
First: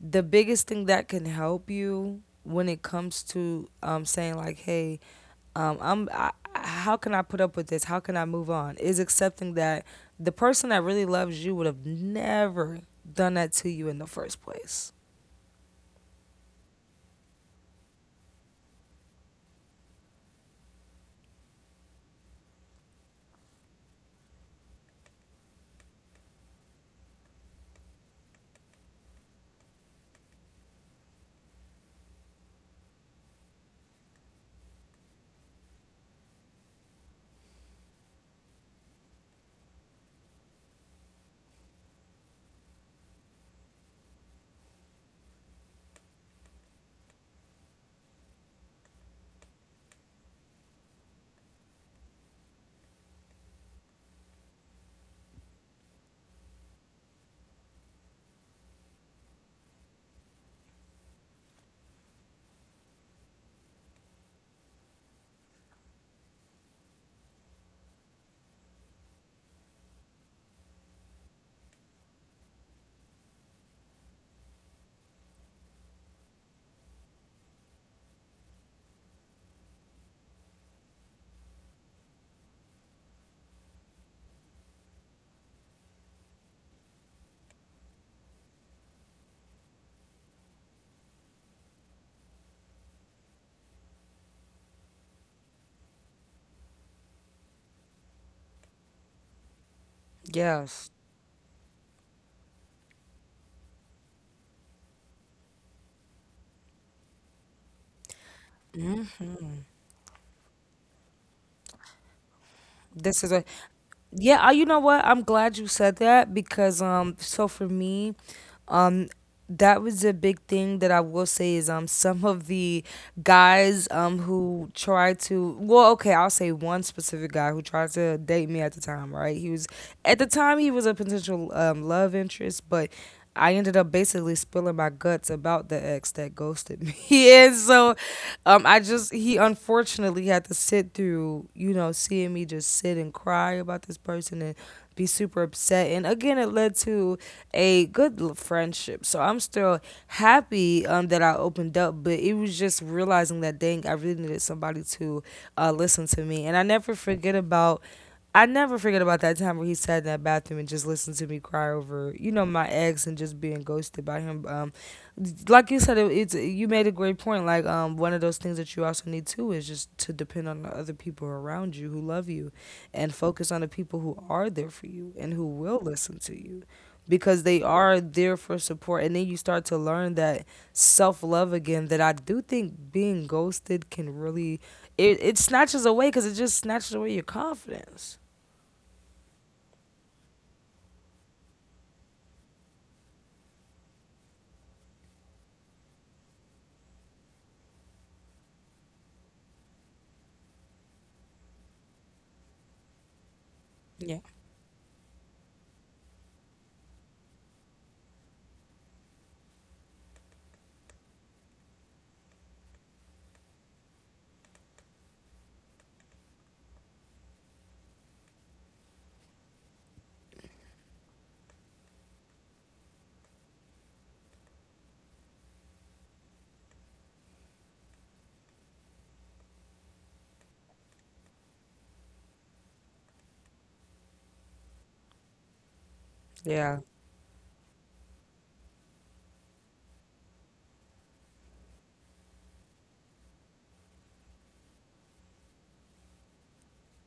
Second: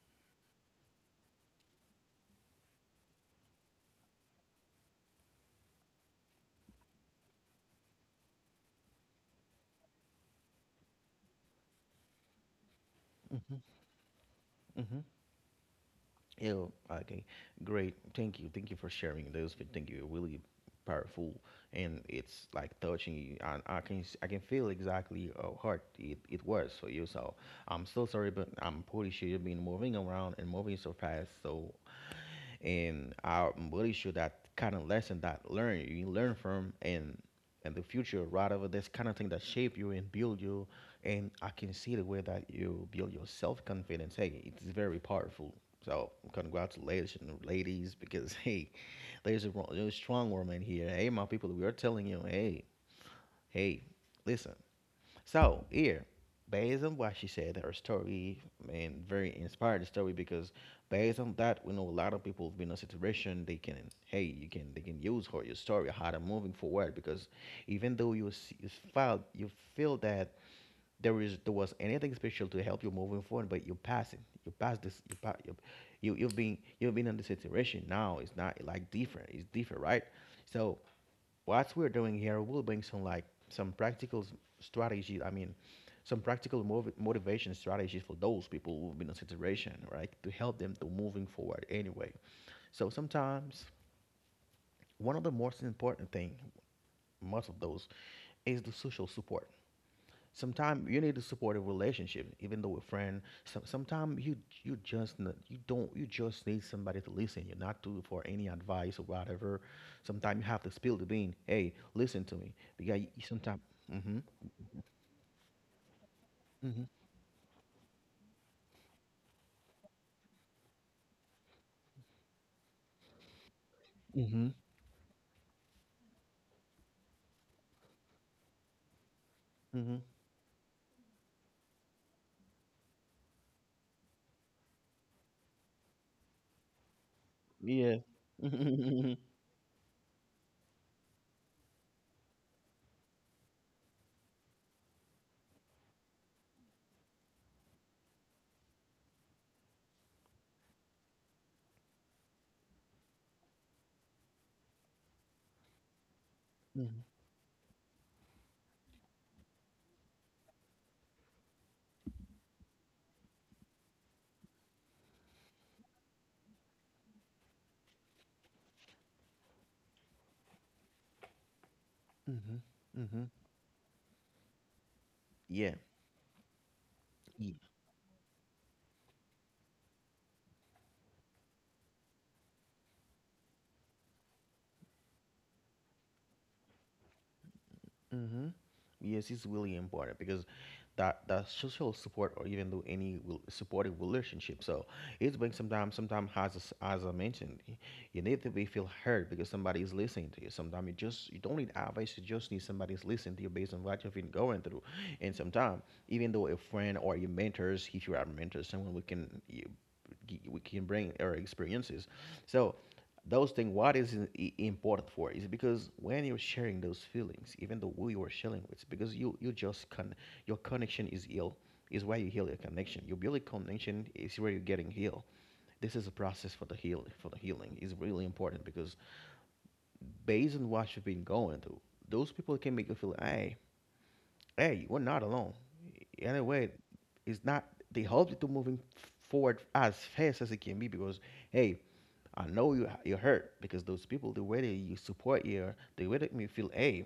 B: the biggest thing that can help you when it comes to saying like, hey, um, i'm I, how can I put up with this, how can I move on, is accepting that the person that really loves you would have never done that
A: mhm,
B: to you in the first place.
A: mhm, yeah, okay. Great. Thank you. Thank you for sharing those. But thank you. Really powerful, and it's like touching you, and I can s- I can feel exactly how hard it was for you. So I'm so sorry, but I'm pretty sure you've been moving around and moving so fast. So and I'm really sure that kind of lesson that learn you learn from and the future, right, over this kind of thing that shape you and build you, and I can see the way that you build your self confidence. Hey, it's very powerful. So congratulations, ladies, because [LAUGHS] hey, there's a strong woman here. Hey, my people, we are telling you, hey, hey, listen, so here, based on what she said, her story, and very inspired story, because based on that, we know a lot of people have been in a situation they can, hey, you can, they can use her your story how to moving forward because even though you felt you feel that there was anything special to help you moving forward, but you pass it, you pass this, you've been in the situation now. It's not like different, it's different, right? So what we're doing here will bring some like some practical strategies. I mean, some practical motivation strategies for those people who've been in situation, right? To help them to moving forward anyway. So sometimes one of the most important thing, most of those, is the social support. Sometimes
B: Yes.
A: you need a supportive relationship, even though a friend. Sometimes you you don't you just need somebody to listen. You're not to for any advice or whatever. Sometimes you have to spill the bean. Hey, listen to me because you,
B: this is a
A: sometimes. Mm-hmm.
B: Yeah. You know what, I'm glad you said that because so for me. Um, that was a big thing that I will say is some of the guys
A: Mm-hmm.
B: who tried to, well okay, I'll say one specific guy who tried to date me at the time, right? He was
A: Mm-hmm. Mm-hmm.
B: at the time, he was a potential love interest, but I ended up basically spilling my guts about the ex that ghosted me [LAUGHS] and
A: Yeah.
B: so I
A: [LAUGHS]
B: just, he unfortunately had to sit through, you know, seeing me just sit and cry about this person and be super upset, and again it led to a good friendship. So I'm still happy that I opened up, but it was just realizing that dang, I really needed somebody to listen to me. And I never
A: Mm-hmm.
B: forget about. I never forget about that time where he sat in that bathroom and just listened to me cry over, you know, my ex and just being ghosted by him. Like you said, it's you made a great point. Like, one of those things that you also need too is just to depend on the other people around you who love you,
A: Mm-hmm.
B: and
A: Mm-hmm.
B: focus on the people who are there for you and who
A: Yeah.
B: will listen to you, because they are there for support. And then you start to learn that self-love again, that I do think being ghosted can really, it snatches away, because it just snatches away your confidence.
A: Mm-hmm. Yes, it's really important because that that social support or even though any supportive relationship. So it's being sometimes as as I mentioned, you need to be feel heard because somebody is listening to you. Sometimes you just you don't need advice. You just need somebody is listening to you based on what you've
B: Yeah.
A: been going through. And sometimes even though a friend or your mentors, if you are mentors, someone we can you, we can bring our experiences. So those things what is important for is because when you're sharing those feelings, even though who you are sharing with because you just can, your connection is ill is where you heal your connection, your building connection is where you're getting healed. This is a process for the heal for the healing is really important because based on what you've been going through, those people can make you feel, hey, hey, we're not alone anyway.
B: Yeah.
A: It's not, they help you to moving forward as fast as it can be because hey, I know you you are hurt because those people the way they you support you, the way that make you feel. Hey,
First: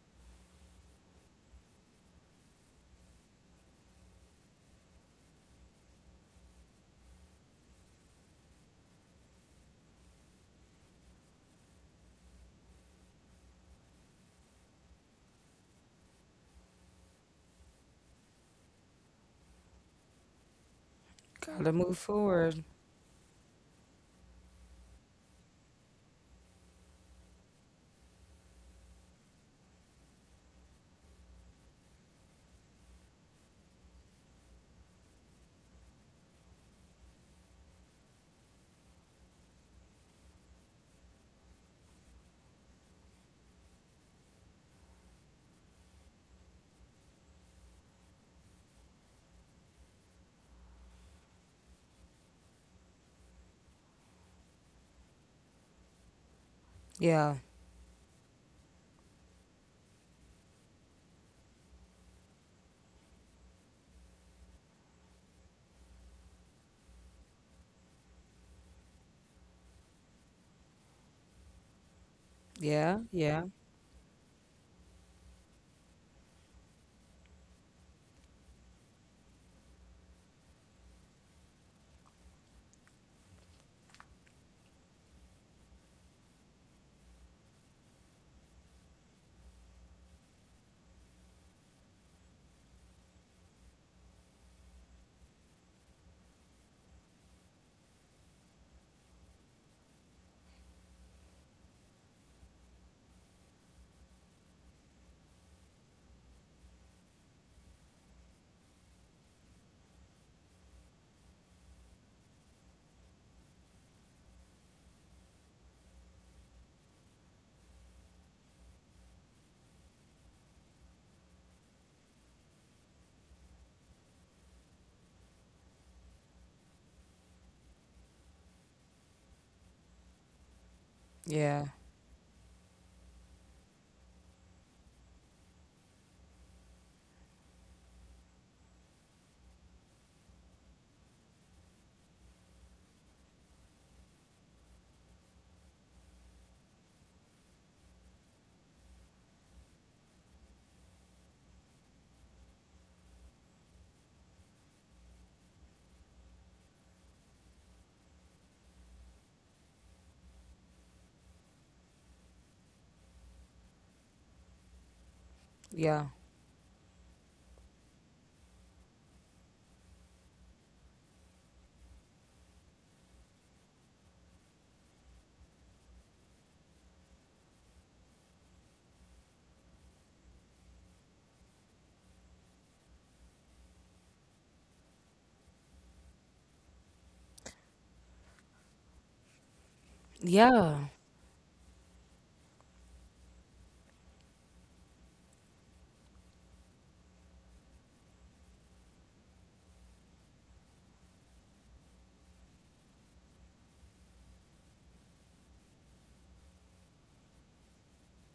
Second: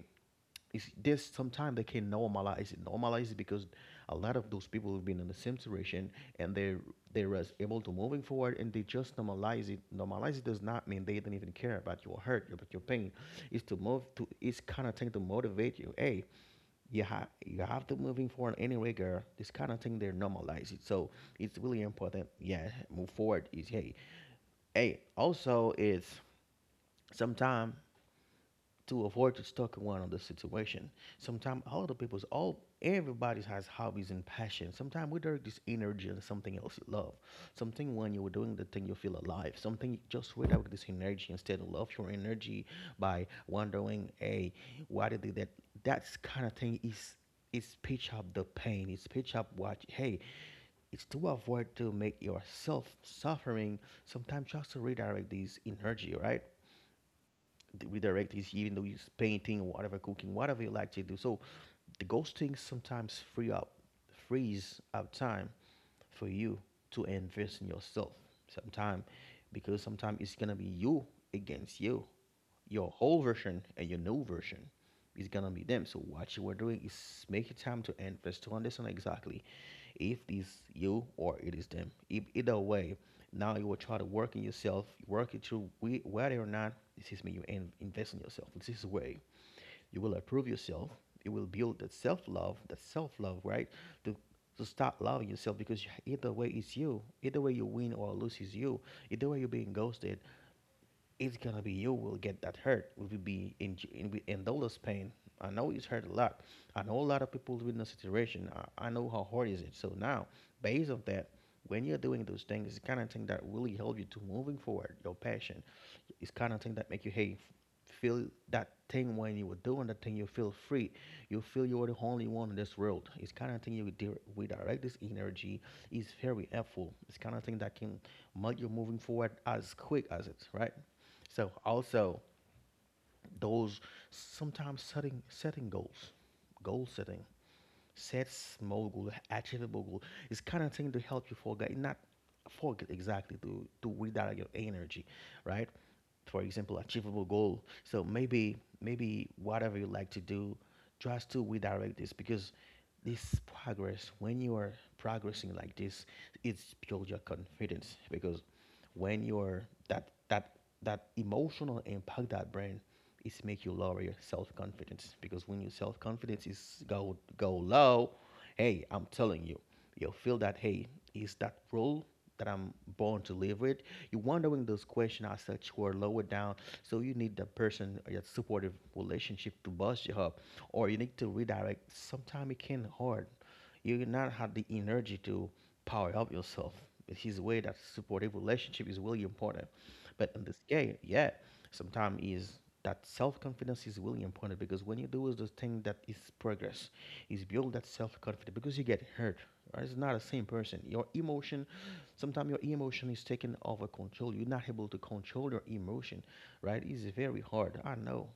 A: is this sometimes they can normalize it. Normalize it because a lot of those people have been in the same situation, and they was able to moving forward and they just normalize it. Normalize it does not mean they don't even care about your hurt, about your pain. It's to move to, it's kind of thing to motivate you. Hey, you have, you have to moving forward anyway, girl. This kind of thing they normalize it. So it's
B: Gotta
A: really
B: move
A: important.
B: forward.
A: Yeah, move forward is hey. Hey, also it's sometimes to avoid to stuck in one on the situation. Sometimes all the people's all everybody's has hobbies and passion. Sometimes we direct this energy on something else you love. Something when you were doing the thing you feel alive. Something just without this energy instead of love your energy by wondering, hey, why did they that that's kind of thing is pitch up the pain, it's pitch up what, hey, it's to avoid to make yourself suffering, sometimes just to redirect this energy, right?
B: Yeah.
A: Redirect is even though you're painting or whatever, cooking, whatever you like to do. So the ghosting sometimes frees up time for you to invest in yourself sometime, because sometimes it's gonna be you against you. Your
B: Yeah,
A: old
B: yeah,
A: version and your new version is gonna be them. So what you were doing is make your time to invest to understand exactly if it's you or it is them. If either way, now you will try to work in yourself, work it through whether or not this is me. You invest in yourself. This is way, you will improve yourself. It will build that self love, right? To to start loving yourself because either way it's you. Either way you win or lose is you. Either way you're being ghosted, it's gonna be you will get that hurt. Will be in endoless pain. I know it's hurt a lot. I know a lot of people in the situation. I know how hard is it. So now, based on that, when you're doing those things, it's kind of thing that really help you to moving forward. Your passion, it's kind of thing that make you, hey, feel that thing when you were doing that thing. You feel free. You feel you are the only one in this world. It's kind of thing you we direct this energy is very helpful. It's kind of thing that can make you moving forward as quick as it, right? So
B: yeah.
A: also those sometimes setting goals, goal setting, set small goal, achievable goal is kind of thing to help you forget, not forget exactly, to redirect your energy, right? For example, achievable goal. So maybe whatever you like to do, just to redirect this because this progress, when you are progressing like this, it's build your confidence. Because when you're that emotional impact that brand is make you lower your self confidence, because when your self
B: Yeah,
A: confidence is go low, hey, I'm telling you, you'll feel that, hey, is that role that I'm born to live with? You're wondering those questions as such who are lower down. So you need the person or your supportive relationship to bust you up, or you need to redirect. Sometimes it can hard, you will not have the energy to power up yourself. It's his way that supportive relationship is really important. But in this
B: yeah,
A: game, yeah, sometimes is that self confidence is really important, because when you do is the thing that is progress, is build that self confidence because you get hurt. Right? It's not the same person. Your emotion, sometimes your emotion is taken over control. You're not able to control your emotion, right? It's very hard. I know.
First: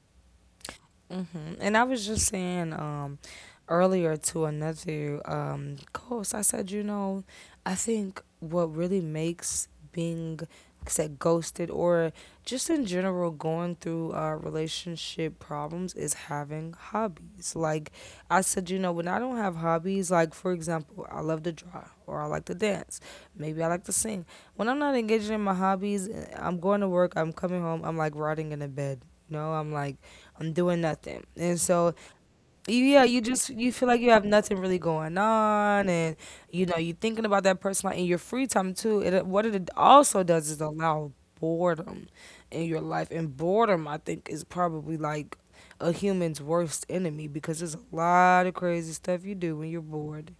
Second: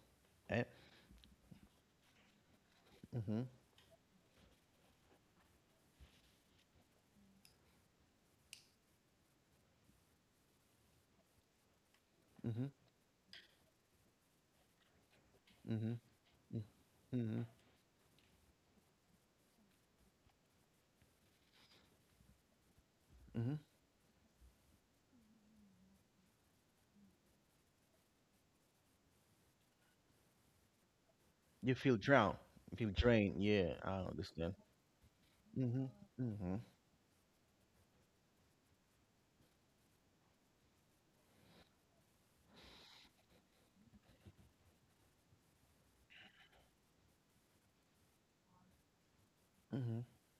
A: Eh?
B: Hmm. And I was just saying,
A: Mm-hmm.
B: earlier to another host, I said, you know, I think what really makes being said ghosted or
A: Mm-hmm.
B: just in general going through relationship
A: Mm-hmm.
B: problems is
A: Mm-hmm.
B: having
A: Mm-hmm.
B: hobbies. Like I said, you know, when I don't have hobbies, like for example, I love to draw or I like to dance,
A: Mm-hmm.
B: maybe I like to sing. When I'm not engaged in my hobbies, I'm going to work, I'm coming home, I'm like rotting in a bed. You know, I'm like I'm doing nothing. And
A: You
B: so,
A: feel drowned. You feel
B: yeah, you
A: drained.
B: just
A: Yeah,
B: you feel
A: I
B: like you have
A: understand.
B: nothing really going
A: Mhm.
B: on, and
A: Mhm.
B: you know you're thinking about that person like, in your free time too. It what it also does is allow boredom in your life, and boredom I think is probably like a human's worst enemy because there's a lot of crazy stuff you do when you're
A: Mhm.
B: bored.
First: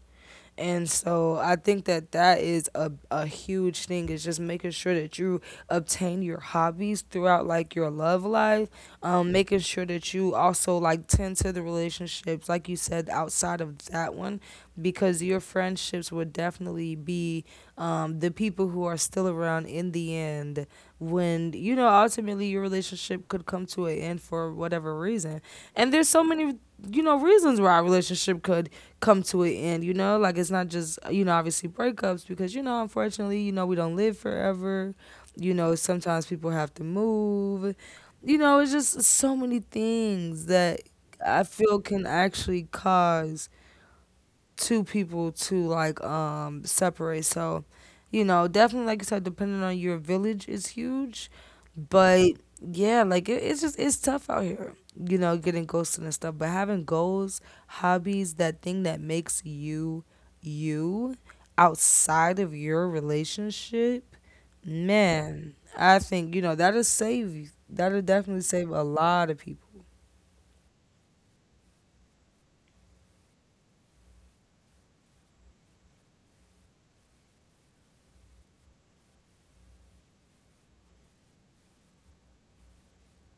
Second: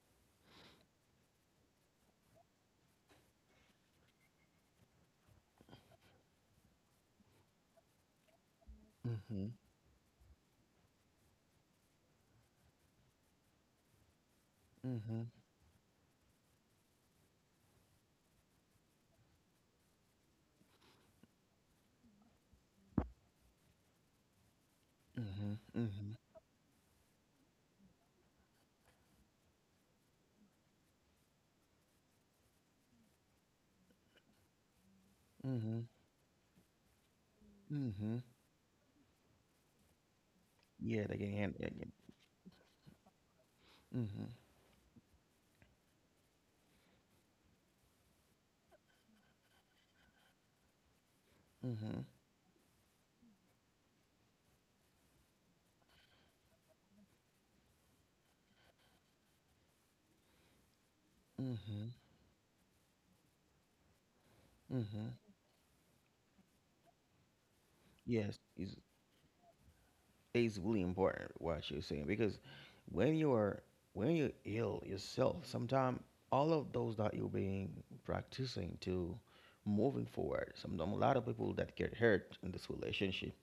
B: And so I think that that is a huge thing, is just making sure that you obtain your hobbies throughout like your love life,
A: Mhm.
B: making sure that you also like tend to the relationships, like you said, outside of that one, because
A: Mhm.
B: your friendships would definitely be the people who are still around in the end when, you know, ultimately your relationship could come to an end for whatever reason,
A: Mhm.
B: and there's
A: Mhm.
B: so many, you know, reasons why our relationship could come to an end, you know? Like it's not just, you know, obviously breakups because, you know, unfortunately, you know, we don't live forever. You know,
A: Mhm.
B: sometimes people have to move.
A: Mhm.
B: You know, it's just so many things that
A: Yeah, they can
B: I
A: handle it.
B: feel can actually cause
A: Mhm.
B: two people to like separate. So, you know, definitely like you said, depending on your village is huge.
A: Mhm.
B: But yeah, like it's just it's tough out here, you know, getting ghosted and stuff. But having goals, hobbies, that thing that makes you you
A: Mhm.
B: outside of your relationship,
A: Mhm.
B: man, I think, you know, that'll
A: Yes,
B: definitely save a lot of people.
A: it's really important what you're saying, because when you are, when you're ill yourself, sometimes all of those that you're being practicing to moving forward. Some a lot of people that get hurt in this relationship,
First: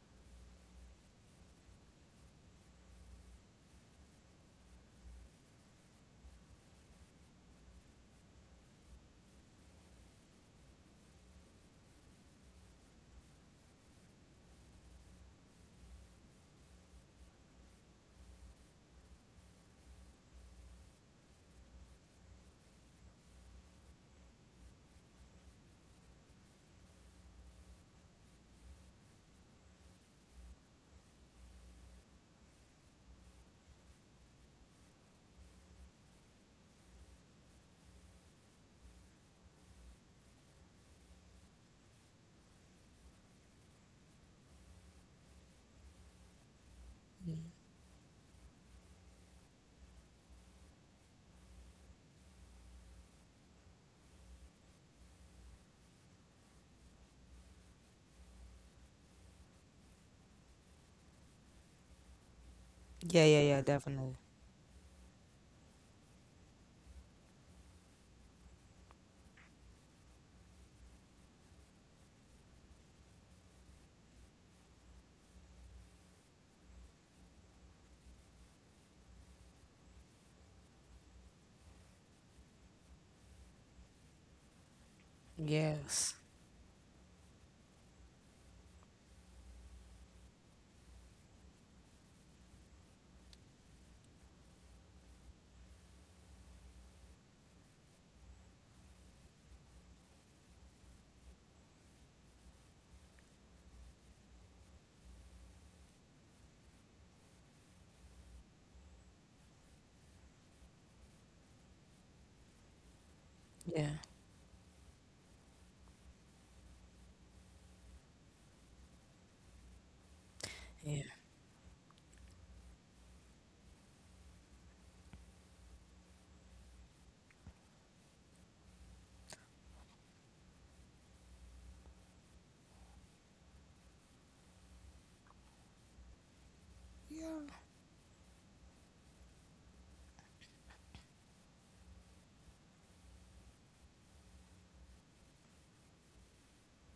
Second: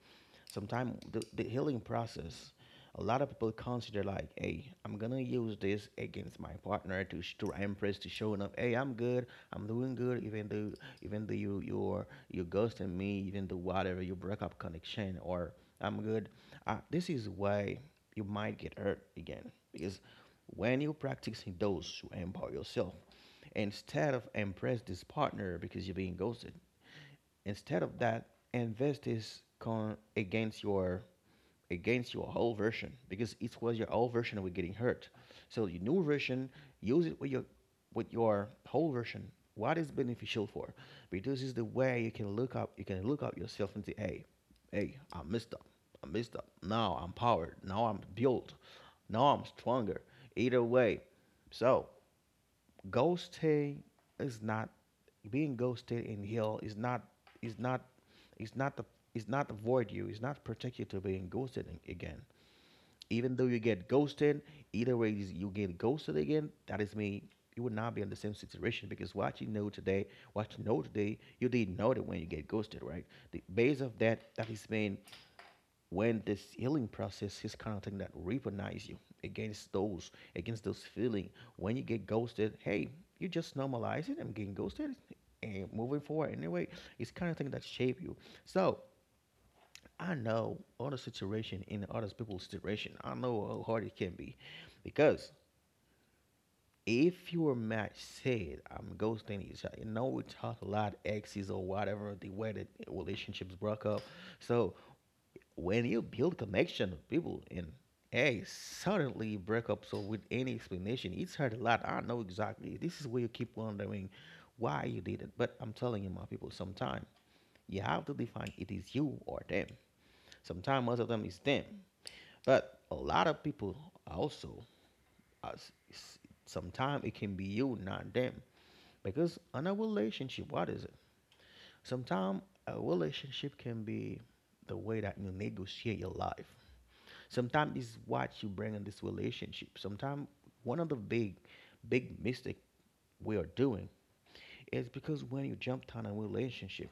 A: sometimes the healing process, a lot of people consider like, hey, I'm gonna use this against my partner to to impress, to showing up, hey, I'm good, I'm doing good, even though, even though you you're ghosting me, even though whatever you break up connection or I'm good. Uh, this is why you might get hurt again, because when you practicing those to empower yourself instead of impress this partner because you're being ghosted. Instead of that, invest is con against your, against your whole version, because it was your old version that was getting hurt. So your new version, use it with your, with your whole version. What is beneficial for? Because it's the way you can look up yourself and say, hey, hey, I messed up. I messed up. Now I'm powered. Now I'm built. Now I'm stronger. Either way. So ghosting is not, being ghosted in hell is not, is not, is not the, is not avoid you, it's not particular to being ghosted, again,
B: Yeah,
A: even
B: yeah,
A: though
B: yeah,
A: you get
B: definitely.
A: ghosted, either way is you get ghosted again, that is me, you would not be in the same situation, because what you know today, what you know today, you didn't know that when you get ghosted, right? The base of that, that is mean, when this healing process is kind of thing that recognize you against those, against those feeling, when you get ghosted, hey, you just normalize it, I'm getting ghosted and moving
B: Yes.
A: forward anyway. It's kind of thing that shape you. So I know other situation, in other people's situation, I know how hard it can be, because if your match said I'm ghosting each other, you know, we talk a lot exes or whatever, the way that relationships broke up. So when you build connection with people and, hey, suddenly break up so with any explanation, it's hurt a lot. I know exactly, this is where you keep
B: Yeah.
A: wondering why you did it, but I'm telling you, my people, sometime you have to define it is you or them. Sometimes
B: Yeah.
A: most of them is them, but a lot of people, also sometimes it can be you, not them. Because in a relationship, what is it? Sometimes a relationship can be the way that you negotiate your life. Sometimes it's what you bring in this relationship. Sometimes one of the big, big mistake we are doing is, because when you jump on a relationship,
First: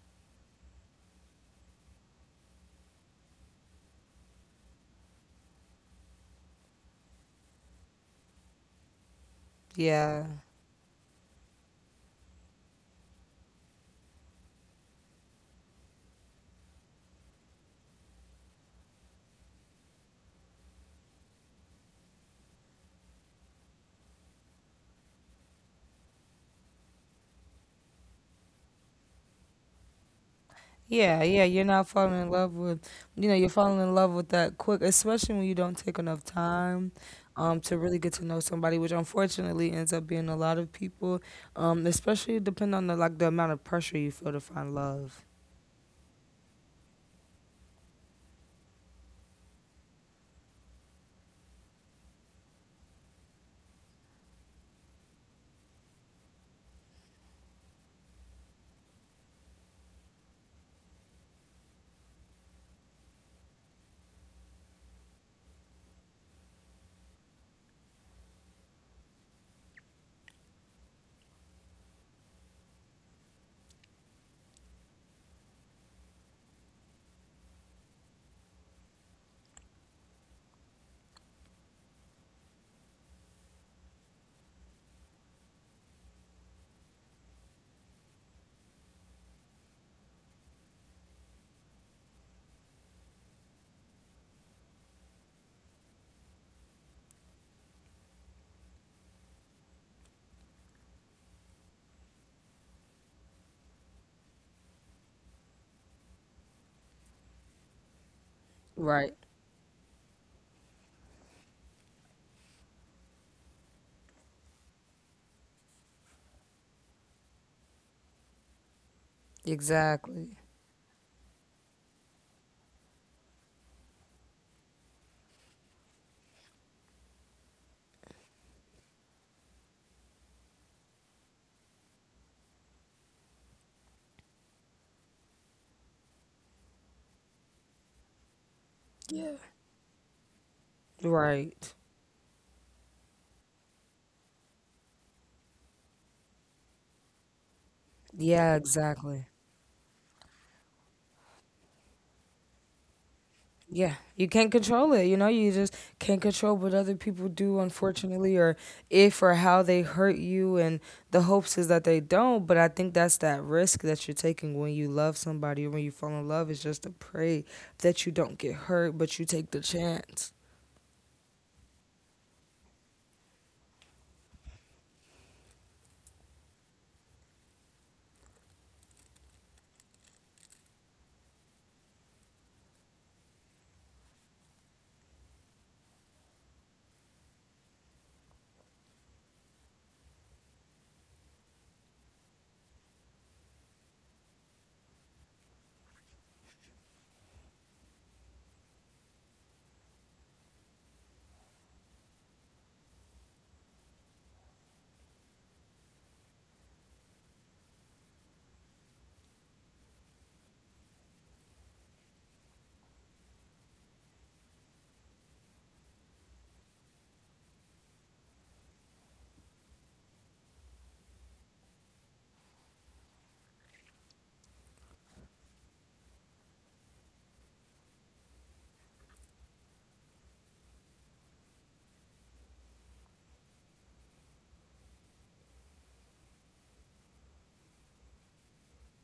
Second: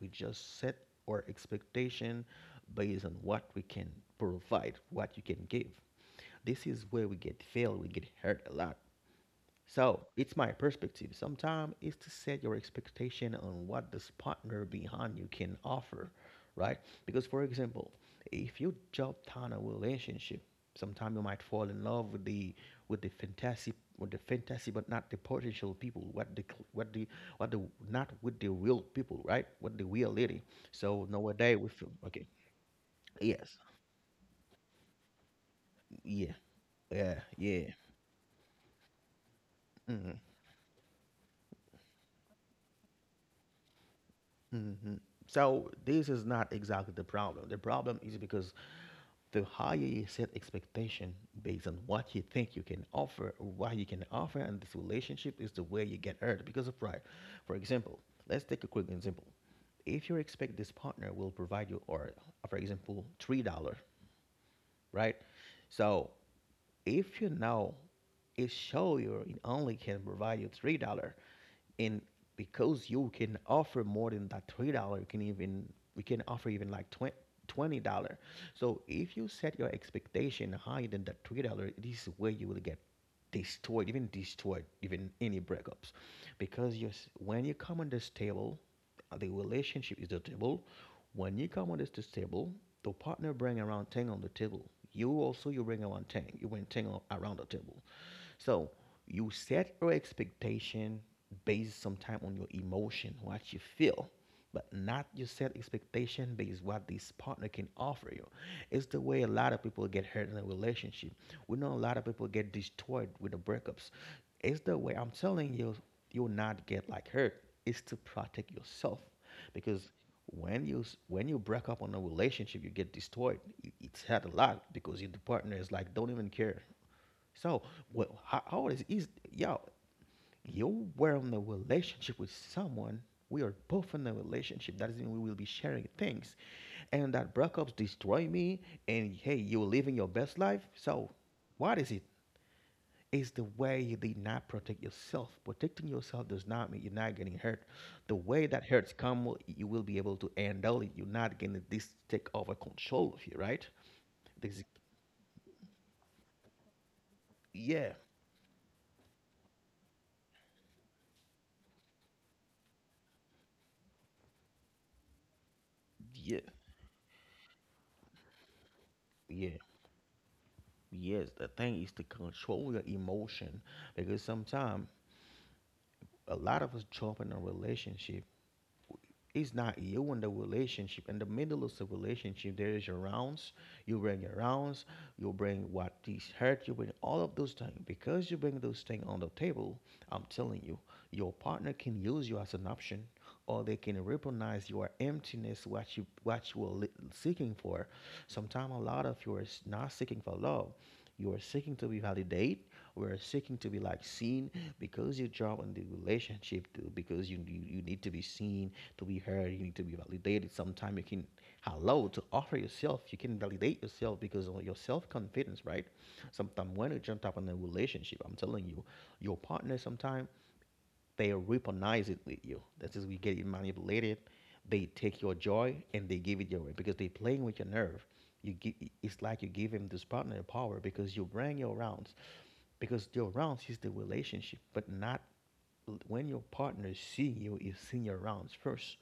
A: we just set our expectation based on what we can provide, what you can give. This is where we get failed, we get hurt a lot. So
B: Yeah.
A: it's my perspective. Sometimes it's to set your expectation on what this partner behind you can offer, right? Because for example, if you jump on a relationship, sometimes you might fall in love with the, with the fantasy, with the fantasy, but not the potential people, what the what the, what the, not with the real people, right, with the reality. So
B: Yeah, yeah,
A: nowadays
B: you're
A: we
B: not
A: feel
B: falling
A: okay.
B: in love with, you know, you're
A: Yes.
B: falling in love with that quick, especially when you don't take enough
A: Yeah.
B: time
A: Yeah, yeah.
B: to really get to know somebody, which unfortunately ends up
A: Hmm.
B: being a lot of people, especially depending on the like the amount of pressure you feel to find
A: Hmm.
B: love.
A: So this is not exactly the problem. The problem is because the higher you set expectation based on what you think you can offer, what you can offer, and this relationship, is the way you get hurt because of pride. For example, let's take a quick example. If you expect this partner will provide you, or, for example, $3, right? So if you know it show you it only can provide you $3, and because you can offer more than that $3, you can even, we can offer even like twenty dollar. So if you set your expectation higher than that $3, this is where you will get destroyed, even destroyed even any breakups, because you when you come on this table, the relationship is the table, when you come on this table, the partner bring around 10 on the table, you also you bring around 10, you bring 10 around the table. So you set your expectation based sometime on your emotion, what you feel, but not you set expectation based what this partner can offer you. It's the
B: Right.
A: way a lot of people get hurt in a relationship. We know a lot of people get destroyed with the breakups. It's the way I'm telling you, you'll not get like hurt. It's to protect yourself, because
B: Exactly.
A: when you when you break up on a relationship, you get destroyed. It's had a lot because your partner is like don't even care. So, well, how it is y'all? You were in a relationship with someone. We are both in a relationship. That doesn't mean we will be sharing things, and that breakups destroy me. And hey,
B: Yeah.
A: you're living your best life. So,
B: Right.
A: what is it? It's the way you did not protect yourself. Protecting yourself does not mean you're not getting hurt. The way
B: Yeah,
A: that hurts
B: exactly.
A: come, you will be able to handle it. You're not getting this take over control of you, right?
B: Yeah, you can't
A: This,
B: control it. You know, you just can't control what other people do,
A: yeah,
B: unfortunately, or if or how they hurt you. And the hopes is that they don't. But I think that's that risk that you're taking when you love somebody or when you fall in
A: yeah,
B: love is just to pray that you don't get hurt, but you take
A: yeah.
B: the chance.
A: Yes, the thing is to control your emotion, because sometimes a lot of us jump in a relationship, it's not you in the relationship. In the middle of the relationship, there is your rounds. You bring your rounds. You bring what is hurt. You bring all of those things. Because you bring those things on the table, I'm telling you, your partner can use you as an option, or they can recognize your emptiness, what you are seeking for. Sometimes a lot of you are not seeking for love. You are seeking to be validated. We are seeking to be like seen because you drop in the relationship to because you need to be seen to be heard, you need to be validated. Sometimes you can hello to offer yourself, you can validate yourself because of your self-confidence, right? Sometimes when you jump up in a relationship, I'm telling you, your partner sometimes they weaponize it with you. That is we get it manipulated. They take your joy and they give it your way because they playing with your nerve. you give, it's like you give him this partner power because you bring your rounds, because your rounds is the relationship. But not when your partner see you is seeing your rounds first.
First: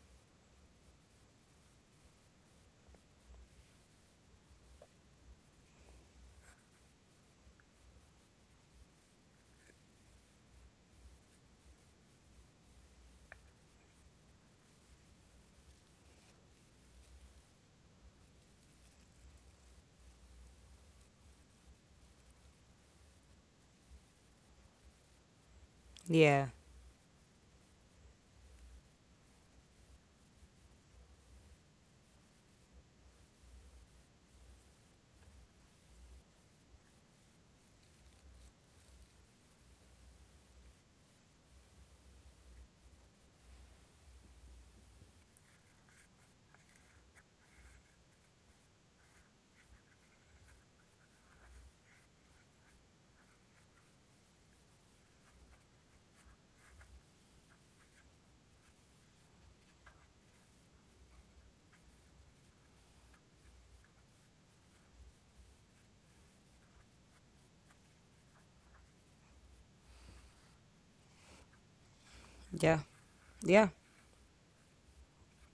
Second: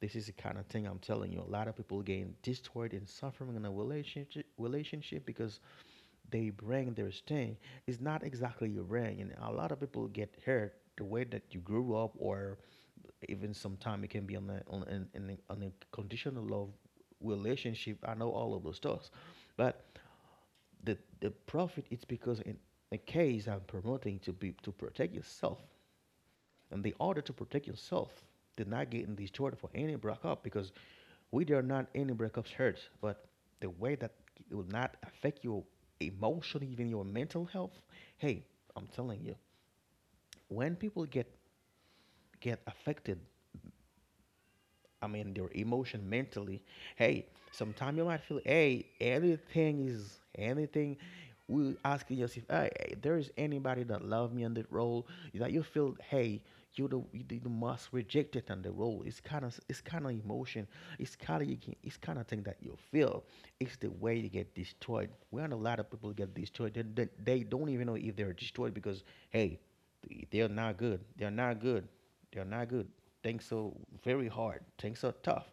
A: This is the kind of thing I'm telling you. A lot of people getting destroyed and suffering in a relationship because they bring their sting. It's not exactly your brain, and a lot of people get hurt the way that you grew up, or even sometimes it can be on a on an on a conditional love relationship. I know all of those stuff, but the profit it's because in a case I'm promoting to be to protect yourself,
B: Yeah,
A: and the order to protect yourself did not get in this order for any breakup. Because we are not any breakups hurt, but the way that it will not affect your emotion, even your mental health. Hey, I'm telling you, when people get affected, I mean, their emotion mentally. Hey, sometimes you might feel, hey, anything is anything. We asking yourself, hey, hey, there is anybody that love me on the role, that you feel, hey, you the most rejected on the role. It's kind of emotion. It's kind of you can, it's kind of thing that you feel. It's the way you get destroyed. We know a lot of people get destroyed. They don't even know if they're destroyed because hey, they're not good. They're not good. They're not
B: yeah,
A: good. Things
B: yeah.
A: are very hard. Things are tough.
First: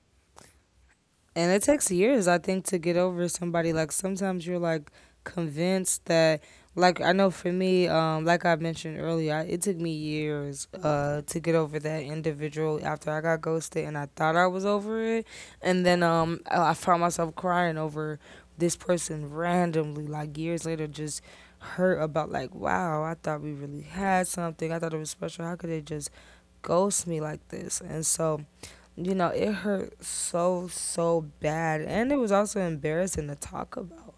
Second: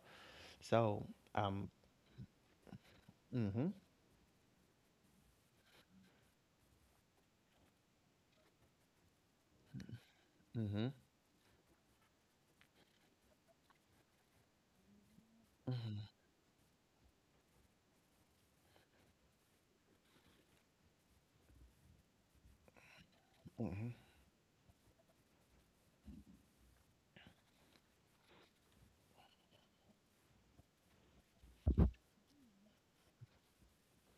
A: So
B: And it
A: um.
B: takes years, I think, to get over somebody.
A: Mhm.
B: Like sometimes you're like convinced that, like I know for me, like I mentioned earlier, it took me years
A: Mhm.
B: to get over that individual after I got ghosted and I thought I was over it, and then I found myself crying over this person randomly, like years later, just hurt about like, wow, I thought we really
A: Mhm.
B: had something. I thought it was special. How could they just ghost me like this? And so you know, it hurt so, so bad. And it was also embarrassing to talk about.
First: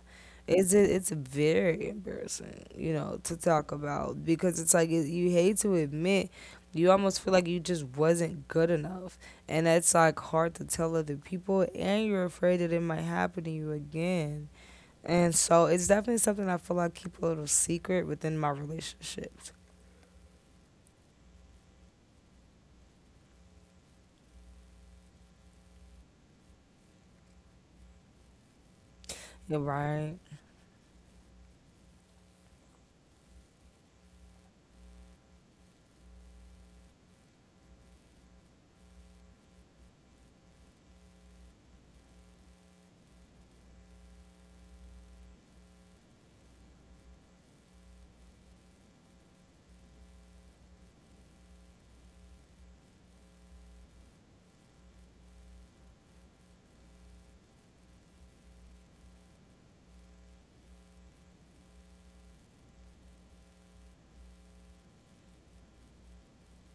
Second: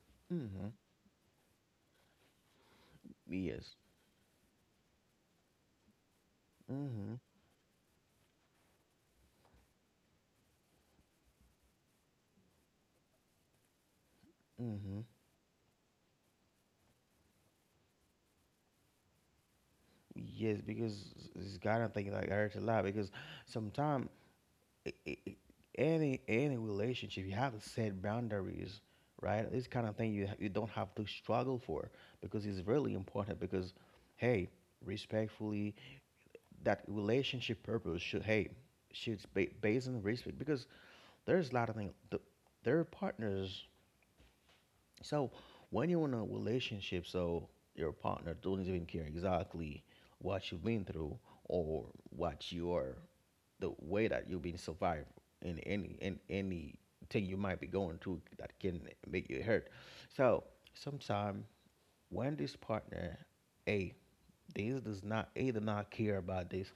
B: It's
A: Mhm.
B: it, it's very embarrassing, you know, to talk
A: Yes.
B: about because it's like it, you hate to admit you
A: Mhm.
B: almost feel like you just wasn't good enough. And that's like hard to tell other people and you're afraid that it might happen to you again.
A: Mhm.
B: And so it's definitely something I feel like keep a little secret within my relationships.
A: Yes, because it's kind of thing like I heard a lot. Because sometimes any relationship you have to set boundaries, right?
B: You're
A: This kind of thing
B: right.
A: you you don't have to struggle for, because it's really important. Because hey, respectfully, that relationship purpose should hey should be based on respect. Because there's a lot of things. The, their partners. So when you're in a relationship, so your partner doesn't even care exactly what you've been through or what you are, the way that you've been survived in any thing you might be going through that can make you hurt. So sometimes when this partner A these does not either not care about this.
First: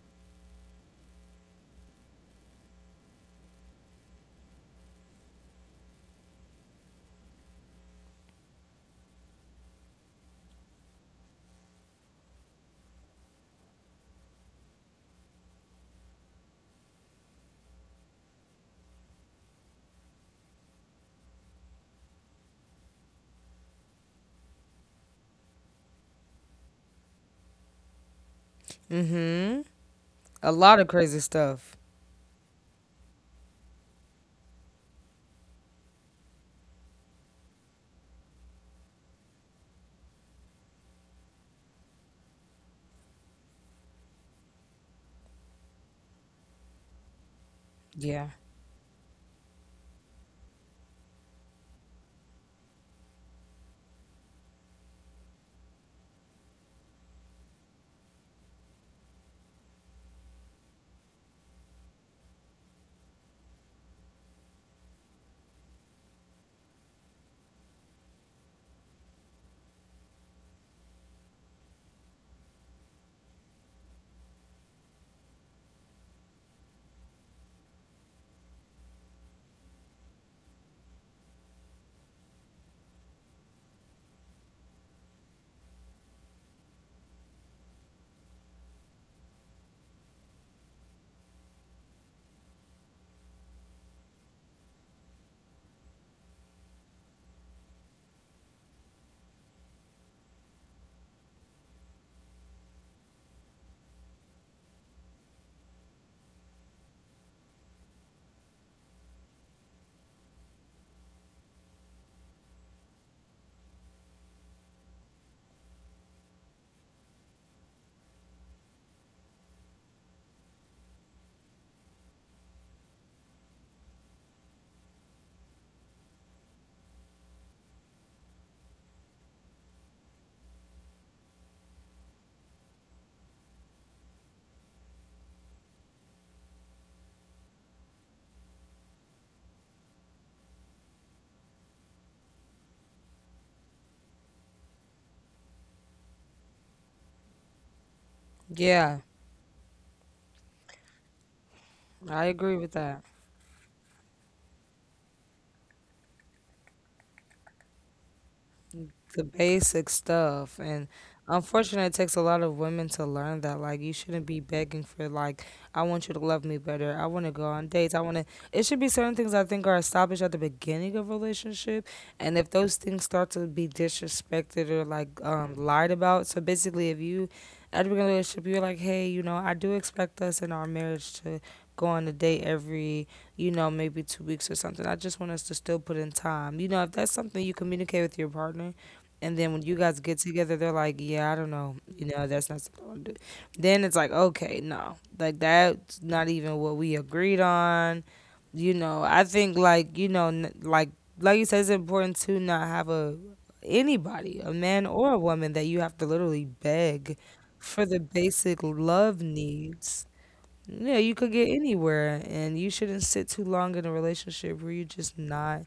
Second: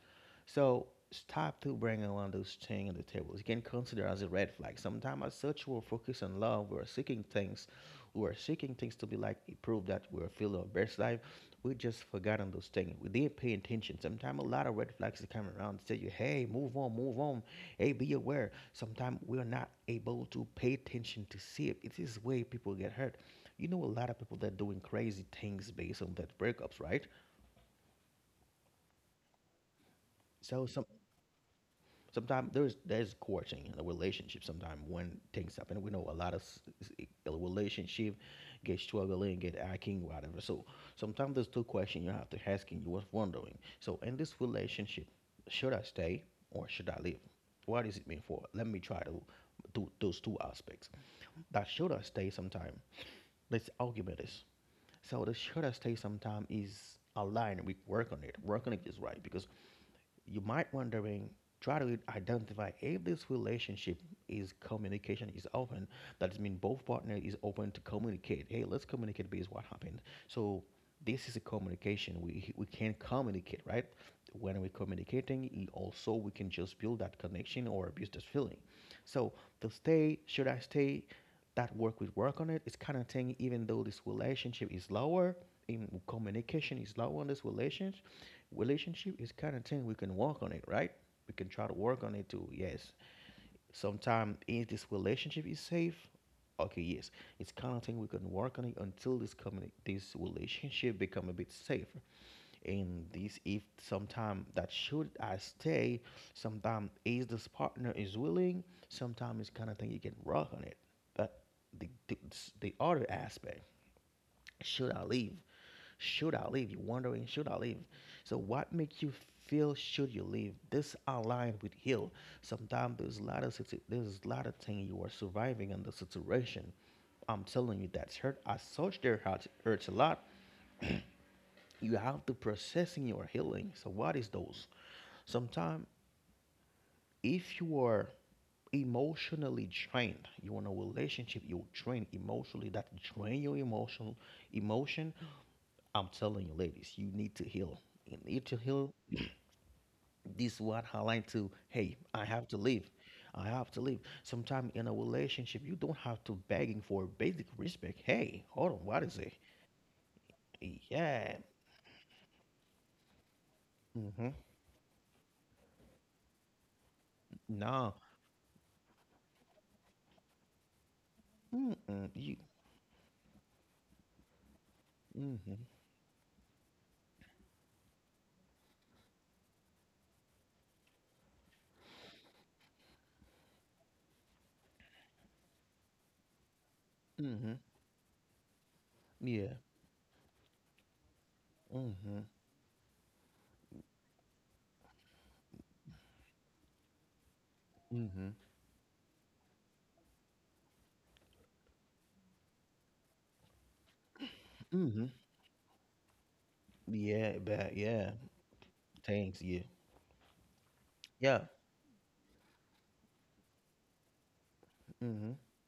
A: So stop to two bringing one of those things on the table. It can consider as a red flag. Sometimes as such we're focused on love, we're seeking things to be like prove that we're feeling our best life. We just forgot on those things. We didn't pay attention. Sometimes a lot of red flags that come around tell you, hey, move on, move on. Hey, be aware. Sometimes we're not able to pay attention to see it. It is the way people get hurt. You know a lot of people that doing crazy things based on that breakups, right?
B: Mhm. A
A: So
B: lot
A: some
B: of crazy stuff.
A: sometimes there's courting in a relationship. Sometimes one things happen, we know a lot of a relationship get struggling, get acting, whatever. So sometimes there's two questions you have to ask and you was wondering, so in this relationship, should I stay or should I leave? What does it mean?
B: Yeah.
A: For let me try to do those two aspects. That should I stay sometime, let's argument this. So the should I stay sometime is aligned. We work on it. Work on it is right, because you might wondering, try to identify if this relationship is communication is open. That means both partner is open to communicate, hey, let's communicate based what happened. So this is a communication, we can communicate, right? When we're communicating, also we can just build that connection or abuse this feeling. So to stay, should I stay, that work, we work on it, it's kind of thing. Even though this relationship is lower in communication, is low on this relationship, relationship is kind of thing we can work on it, right? We can try to work on it too. Yes. Sometimes is this relationship is safe? Okay, yes. It's kind of thing we can work on it until this this relationship become a bit safer. And this if sometime that should I stay, sometime is this partner is willing, sometimes it's kind of thing you can work on it. But the the other aspect, should I leave? Should I leave? You're wondering, should I leave? So what makes you feel should you leave? This aligned with heal. Sometimes there's a lot of thing you are surviving in the situation. I'm telling you that's hurt. I such there hurts hurts a lot. You have to processing your healing. So what is those? Sometimes if you are emotionally drained, you're in a relationship, you're drained emotionally, that drain your emotional emotion, I'm telling you, ladies, you need to heal. You need to heal
B: Yeah.
A: this one hotline to, hey, I
B: I
A: have
B: agree
A: to
B: with
A: leave.
B: that.
A: I have to leave. Sometime in a relationship, you don't have to begging for basic respect. Hey, hold on, what is
B: The
A: it?
B: basic stuff, and
A: Yeah.
B: unfortunately it takes a lot of women to learn that, like, you shouldn't
A: Mm-hmm.
B: be begging for, like, I want you to love me better, I want to go on dates,
A: No.
B: I want to, it should be certain things I think are established at the beginning of a relationship.
A: Mm-mm. You.
B: And if those things start to be disrespected or like
A: Mm-hmm.
B: lied about, so basically if you at the beginning of the relationship you're like, hey, you know, I do expect us in our marriage to go on a date every, you know, maybe 2 weeks or something. I just want us to still put in time, you know, if that's something you
A: Mm-hmm.
B: communicate with your partner. And then
A: Yeah.
B: when you guys get together, they're like, "Yeah, I don't know, you
A: Mm-hmm.
B: know, that's not something I want to do." Then it's like, "Okay, no, like that's not even what we agreed on."
A: Mm-hmm.
B: You know, I think like you know, like you said, it's important to not have a anybody, a man
A: Mm-hmm.
B: or a woman, that you have to literally beg
A: Yeah, but
B: for the
A: yeah.
B: basic love
A: Thanks, yeah.
B: needs. Yeah, you could
A: Yeah.
B: get anywhere, and you shouldn't sit too long in a relationship where you're just
A: Mm-hmm.
B: not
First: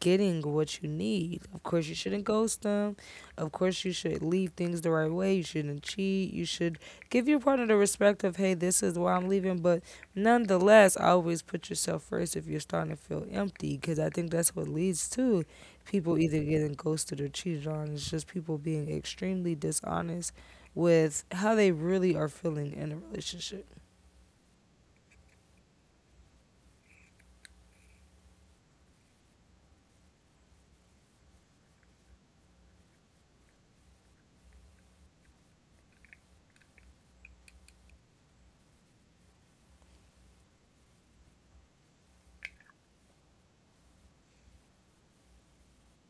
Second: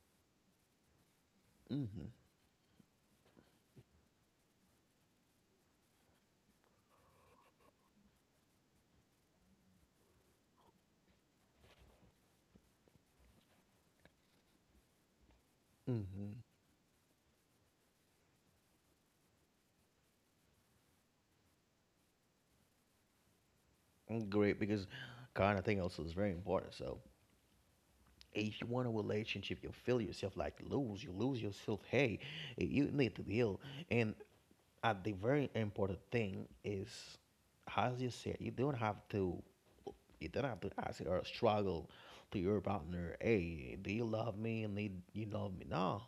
B: getting what you need. Of course, you
A: Mm-hmm.
B: shouldn't ghost them. Of course, you should leave things the right way. You shouldn't cheat. You should give your partner the respect of, hey, this is why I'm leaving. But nonetheless, always put yourself first if you're starting to feel empty, because I think that's what leads to people
A: Mm-hmm.
B: either getting ghosted or cheated on. It's just people being extremely dishonest with how they really are feeling in a relationship.
A: Mm, great, because kind of thing also is very important. So if you want a relationship, you feel yourself like lose, you lose yourself. Hey, you need to heal. And at the very important thing is, as you said, you don't have to ask or struggle to your partner. Hey, do you love me? And they, you love me? No,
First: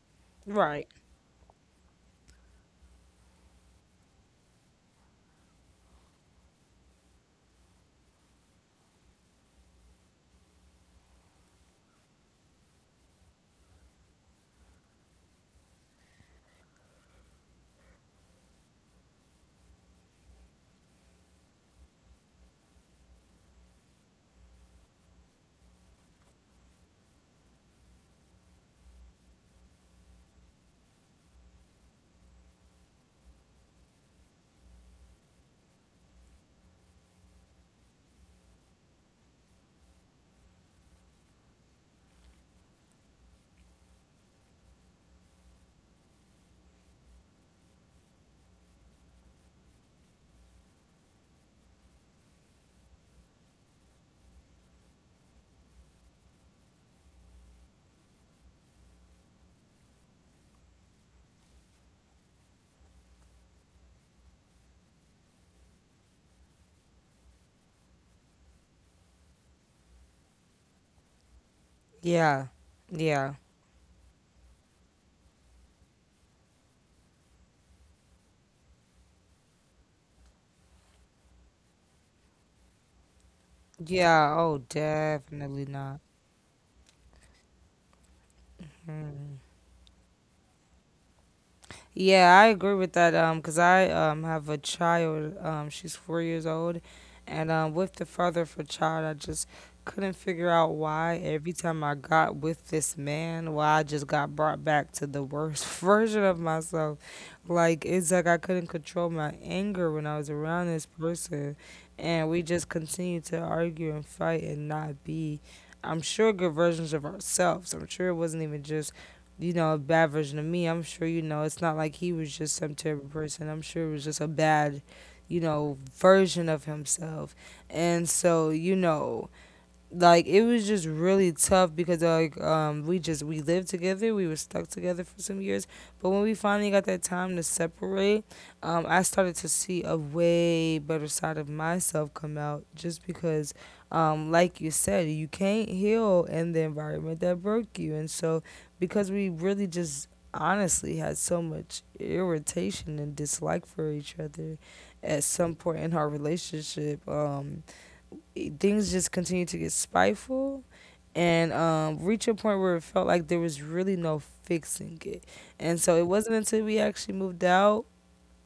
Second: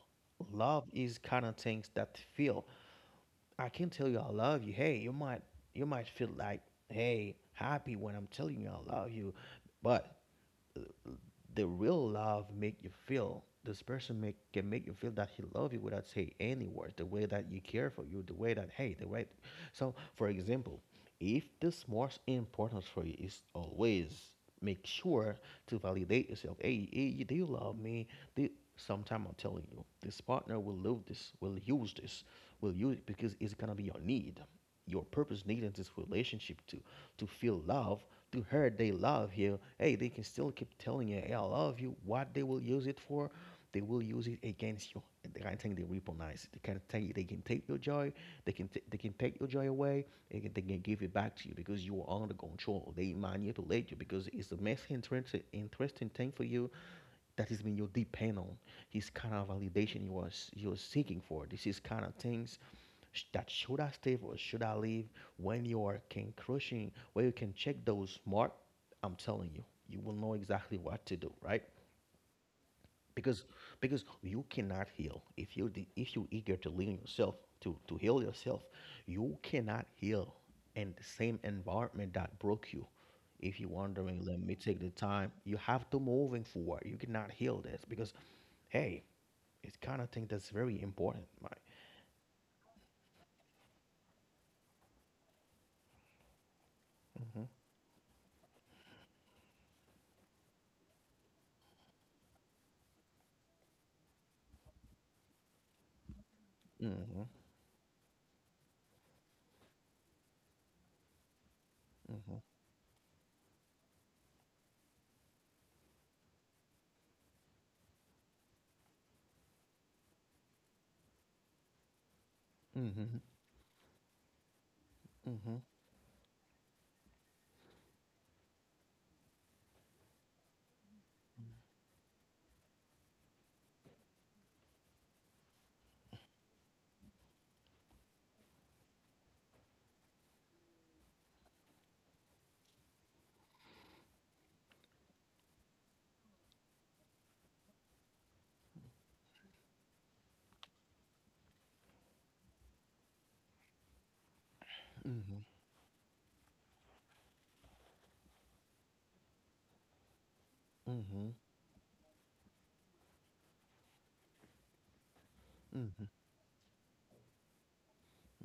A: love
B: Right.
A: is kind of things that feel. I can tell you I love you. Hey, you might feel like, hey, happy when I'm telling you I love you. But the real love make you feel this person make can make you feel that he love you without say any words, the way that you care for you, the way that hey, the way. So for example, if this most important for you is always make sure to validate yourself, hey, hey do you love me, do you- sometime I'm telling you, this partner will love this, will use it because it's gonna be your need, your purpose need in this relationship to feel love. To her they love you, hey, they can still keep telling you, hey, I love you. What they will use it for, they will use it against you. And the kind of thing they recognize, they can take your joy. They can take your joy away. They can give it back to you because you are under control. They manipulate you because it's the most interesting thing for you. That is when you depend on. It's kind of validation you are you're seeking for. This is kind of things that should I stay or should I leave. When you are can crushing, where you can check those mark, I'm telling you, you will know exactly what to do, right?
B: Yeah. Yeah.
A: because because you cannot heal if you if you eager to lean yourself to heal yourself, you cannot heal in the same environment that broke you. If you're wondering,
B: Yeah.
A: let me
B: Oh,
A: take the time, you
B: definitely
A: have to
B: not.
A: moving forward, you cannot heal this because hey,
B: Mm.
A: it's kind of thing that's very important, right?
B: Yeah, I agree with that. Cause I have a child. She's 4 years old,
A: Mm-hmm.
B: and with the father of her child, I just couldn't figure out why every time I got with this man, why I just got brought back to the worst [LAUGHS] version of myself.
A: Mm-hmm.
B: Like it's like I couldn't control my anger when I was around this person, and we just continued to argue and fight and not be. I'm sure good versions of ourselves. I'm sure it wasn't even just you know, a bad version of me. I'm sure, you know, it's not like he was just some terrible
A: Mm-hmm.
B: person. I'm sure it was just a bad, you
A: Mm-hmm.
B: know, version of himself. And so, you know, like it was just really tough because like we just we lived together, we were stuck together for some years, but when we finally got that time to separate, I started to see a way better side of myself come out just because like you said, you can't heal in the environment that broke you. And so because we really just honestly had so much irritation and dislike for each other at
A: Mm-hmm.
B: some point in our relationship. Things just continued to get spiteful
A: Mm-hmm.
B: and reach a point where it felt like there was really no fixing it. And so
A: Mm-hmm.
B: it wasn't until we actually moved out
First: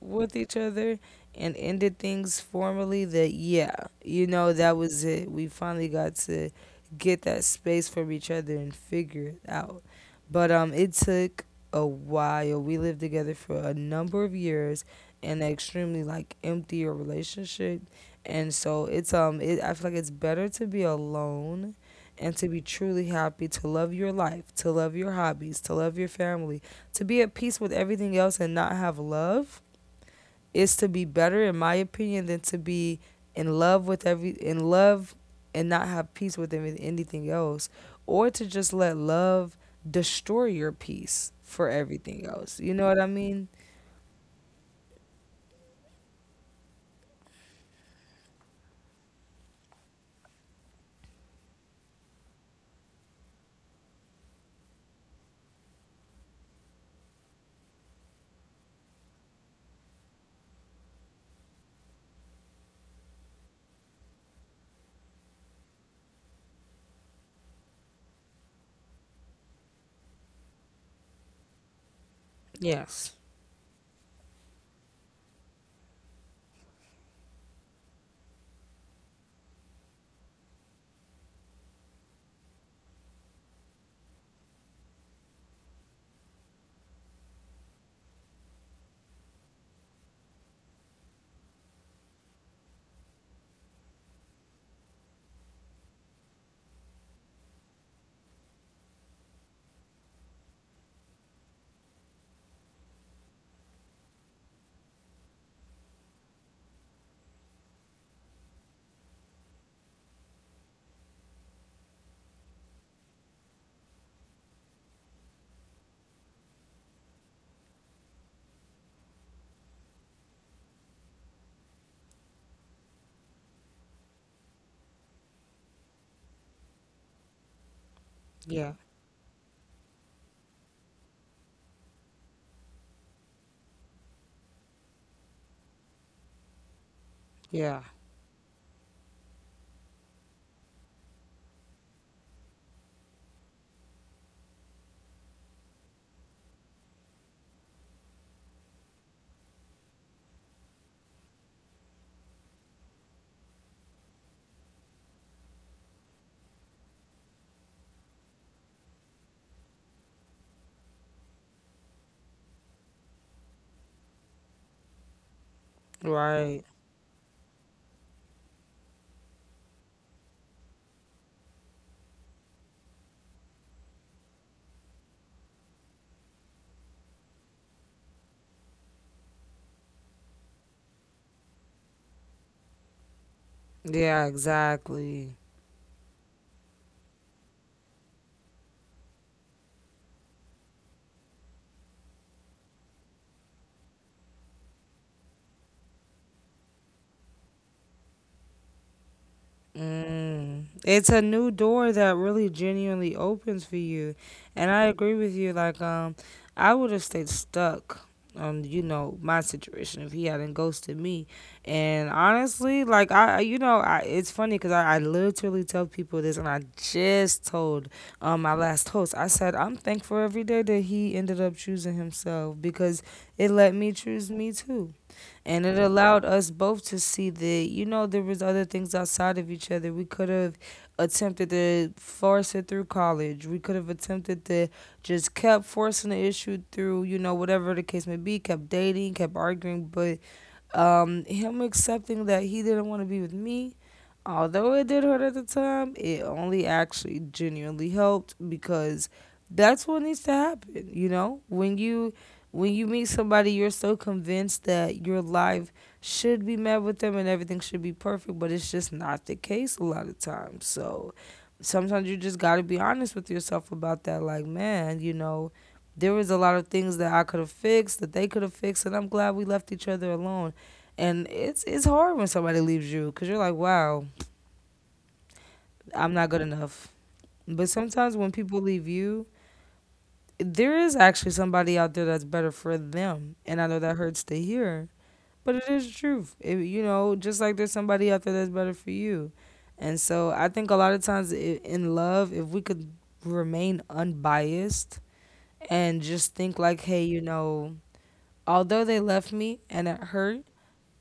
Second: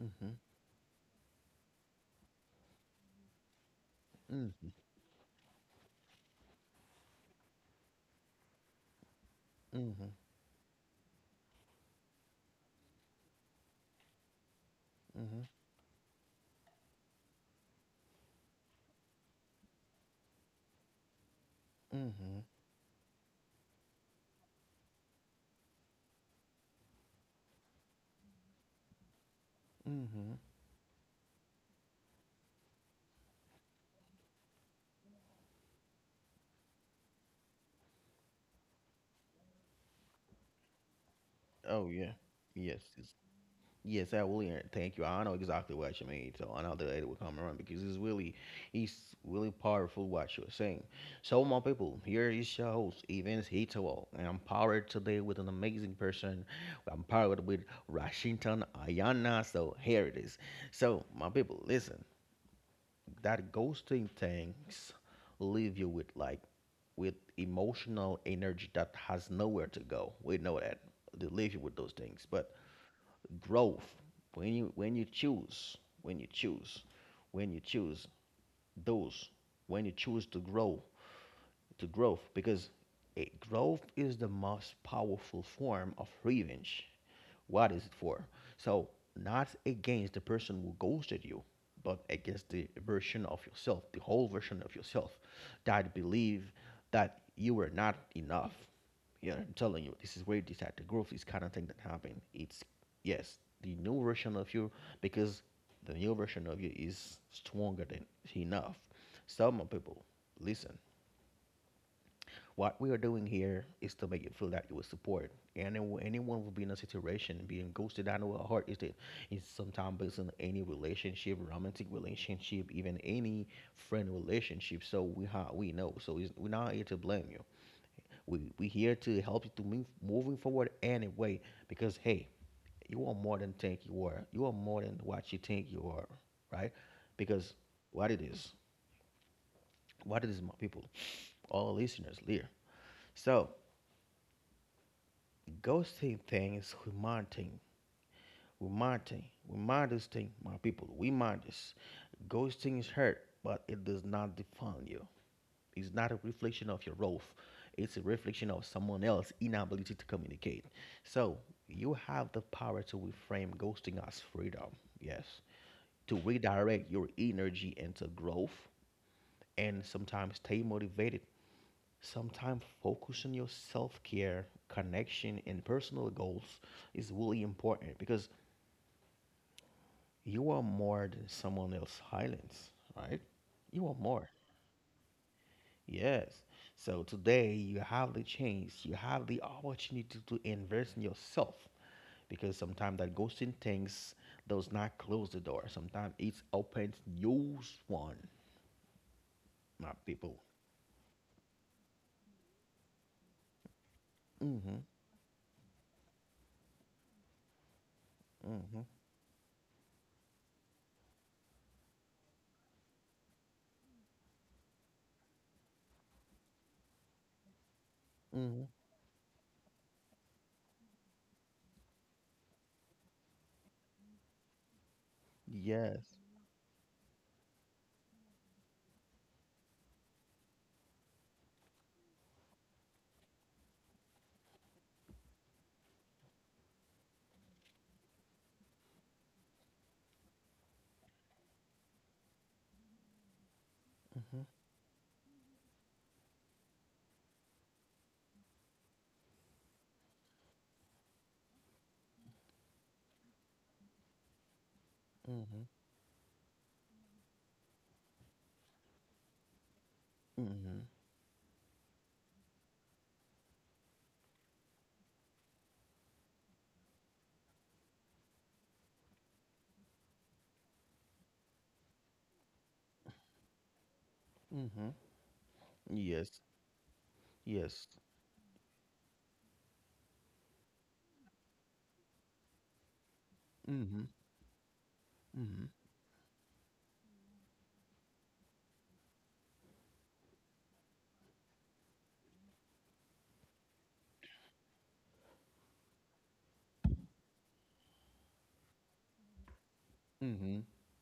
A: Mm-hmm.
B: with each other and ended things formally that yeah, you know, that was it, we finally got to get that space from each other and figure it out.
A: Mm-hmm.
B: But it took a while. We lived together for a number of years in
A: Mm-hmm.
B: an extremely like emptier relationship. And so it's I feel like it's better to be alone and
A: Mm-hmm.
B: to be truly happy, to love your life, to love your hobbies, to love your family, to be at peace with everything else and not have love,
A: Mm-hmm.
B: is to be better in my opinion than to be in love with every in love and not have peace with anything else, or to just let love destroy your peace for
A: Oh yeah.
B: everything else. You
A: Yes.
B: know what I
A: It's,
B: mean?
A: yes, I will. Hear thank you. I know exactly what you mean. So I know that it will come around because it's really powerful what you're saying. So my people, here is your host, Evans Hitowell, and I'm powered today with an amazing person. I'm powered with Washington Ayana. So here it is. So my people, listen. That ghosting things leave you with like with emotional energy that has nowhere to go. We know that they leave you with those things. But
B: Yes.
A: growth, when you when you choose, when you choose, when you choose those, when you choose to grow, to growth, because it, growth is the most powerful form of revenge. What is it for? So, not against the person who ghosted you, but against the version of yourself, the whole version of yourself that believe that you were not enough. Yeah, I'm telling you, this is where this at the growth is kind of thing that happened. It's yes, the new version of you because the new version of you is stronger than enough. Some people listen. What we are doing here is to make you feel that you were supported. And then anyone will be in a situation being ghosted. I know how hard is it is sometimes based on any relationship, romantic relationship, even any friend relationship. So we know. So it's, we're not here to blame you. We
B: Yeah.
A: here to help you to move moving forward anyway. Because hey, you are more than think you are. You are more than what you think you are, right? Because
B: Yeah.
A: what it is, what it is, my people, all listeners, here. So ghosting thing is humanity. Humanity. Humanity's thing, my people. We Humanities. Ghosting is hurt, but it does not define you. It's not a reflection of your worth. It's a reflection of someone else's inability to communicate. So you have the power to reframe ghosting as freedom. Yes. To
B: Right.
A: redirect your energy into growth and sometimes stay motivated. Sometimes focus on your self care, connection, and personal goals is really important because you are more than someone else's highlights, right? You are
B: Yeah,
A: more.
B: exactly.
A: Yes. So today you have the chance, you have the opportunity to invest in yourself because sometimes that ghosting things does not close the door. Sometimes it opens new one, my people.
B: Mm. It's a new door that really genuinely opens for you. And
A: Mm-hmm.
B: I agree with you. Like, I would have stayed stuck on, you
A: Mm-hmm.
B: know, my situation if he hadn't ghosted me. And honestly, like, you know, I, it's funny because I literally tell people this, and I just told my
A: Mm-hmm.
B: last host, I said, I'm thankful every day that he ended up choosing himself, because it let me choose me too, and it
A: Yes.
B: allowed us both to see that you know there was other things outside of each other. We could have attempted to force it through college, we could have attempted to just kept forcing the issue through, you know, whatever the case may be, kept dating, kept arguing. But him accepting that he didn't want to be with me,
A: Mm-hmm.
B: although it did hurt at the time, it only actually genuinely helped because that's what needs to happen. You know, when you meet somebody, you're so convinced that your
A: Mm-hmm.
B: life should be met with them and everything should be perfect, but it's just not the case a lot of times.
A: Mm-hmm.
B: So sometimes you just got to be honest with yourself about that. Like, man, you know, there was a lot of things that I could have fixed, that they could have fixed, and I'm glad we left each other alone. And it's hard when somebody leaves you because you're like, wow,
A: Mm-hmm.
B: I'm not
A: Yes.
B: good enough. But
A: Yes.
B: sometimes when people leave you, there is actually somebody out there that's better for them, and I know that
A: Mm-hmm.
B: hurts to hear, but
A: Mm-hmm.
B: it is the truth. It, you know, just like there's somebody out there that's better for you, and so I think a lot of times in love, if we could remain unbiased and just think like, hey, you know, although they left me and it hurt,
A: Mm-hmm.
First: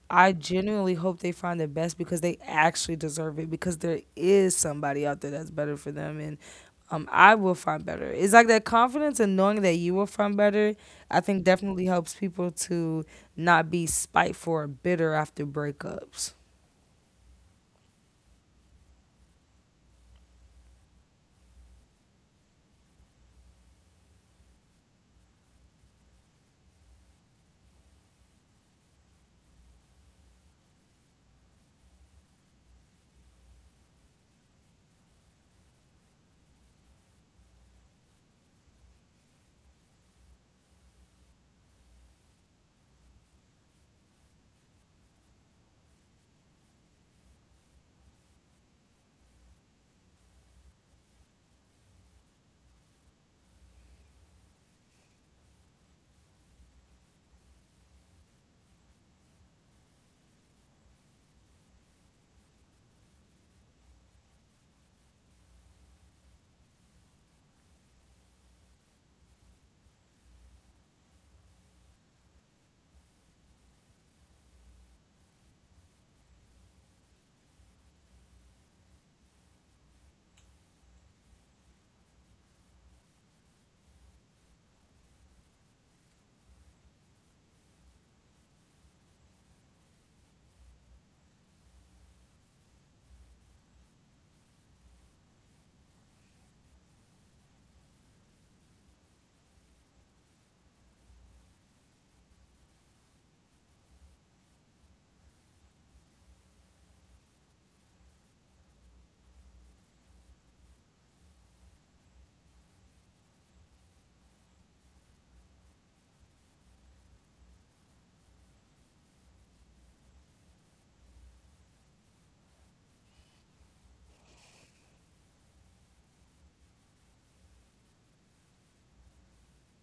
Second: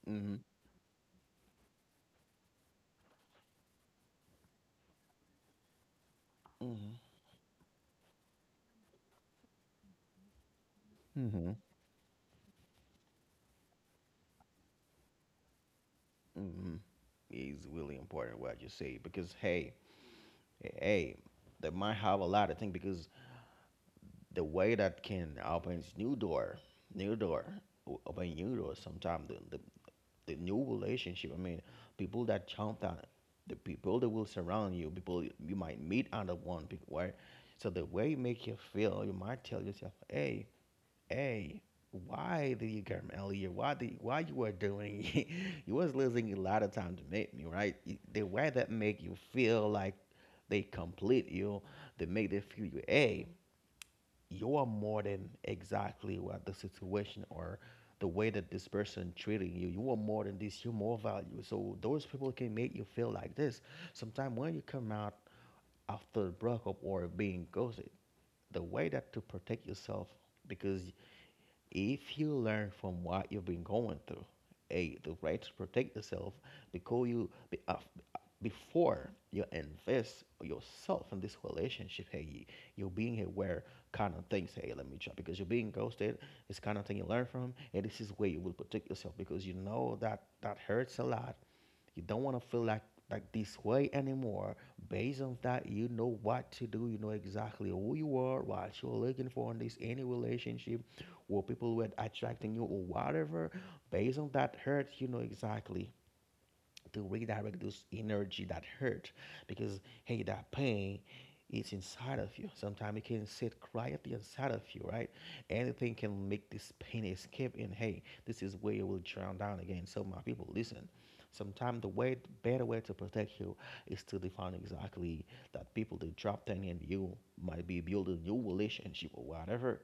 B: I
A: Mm-hmm.
B: genuinely hope they find the best because they actually deserve it because there is somebody out there that's better for them. And
A: Mm-hmm.
B: I will find better. It's like that confidence and knowing that you will find better, I think,
A: Mm-hmm.
B: definitely helps people to not be spiteful or bitter after breakups.
A: Mm-hmm. It's really important what you say because hey, hey, they might have a lot of things because the way that can opens new door, open new door. Sometimes the the new relationship. I mean, people that jump that the people that will surround you, people you might meet under one people, right? So the way it make you feel, you might tell yourself, hey. Hey, why did you come earlier? Why you were doing? [LAUGHS] You was losing a lot of time to make me right. You- The way that make you feel like they complete you, they make they feel you. Hey, you are more than exactly what the situation or the way that this person treating you. You are more than this. You're more value. So those people can make you feel like this. Sometimes when you come out after a breakup or being ghosted, the way that to protect yourself because if you learn from what you've been going through, a the right to protect yourself because you be, before you invest yourself in this relationship, hey, you're being aware kind of things. Hey, let me try because you're being ghosted. It's kind of thing you learn from, and this is where you will protect yourself because you know that that hurts a lot. You don't want to feel like this way anymore. Based on that, you know what to do. You know exactly who you are, what you're looking for in this any relationship, or people were attracting you or whatever. Based on that hurt, you know exactly to redirect those energy that hurt because hey, that pain is inside of you. Sometimes it can sit quietly inside of you, right? Anything can make this pain escape and hey, this is where you will drown down again. So my people, listen. Sometimes the way better way to protect you is to define exactly that people that drop down and you might be building a new relationship or whatever.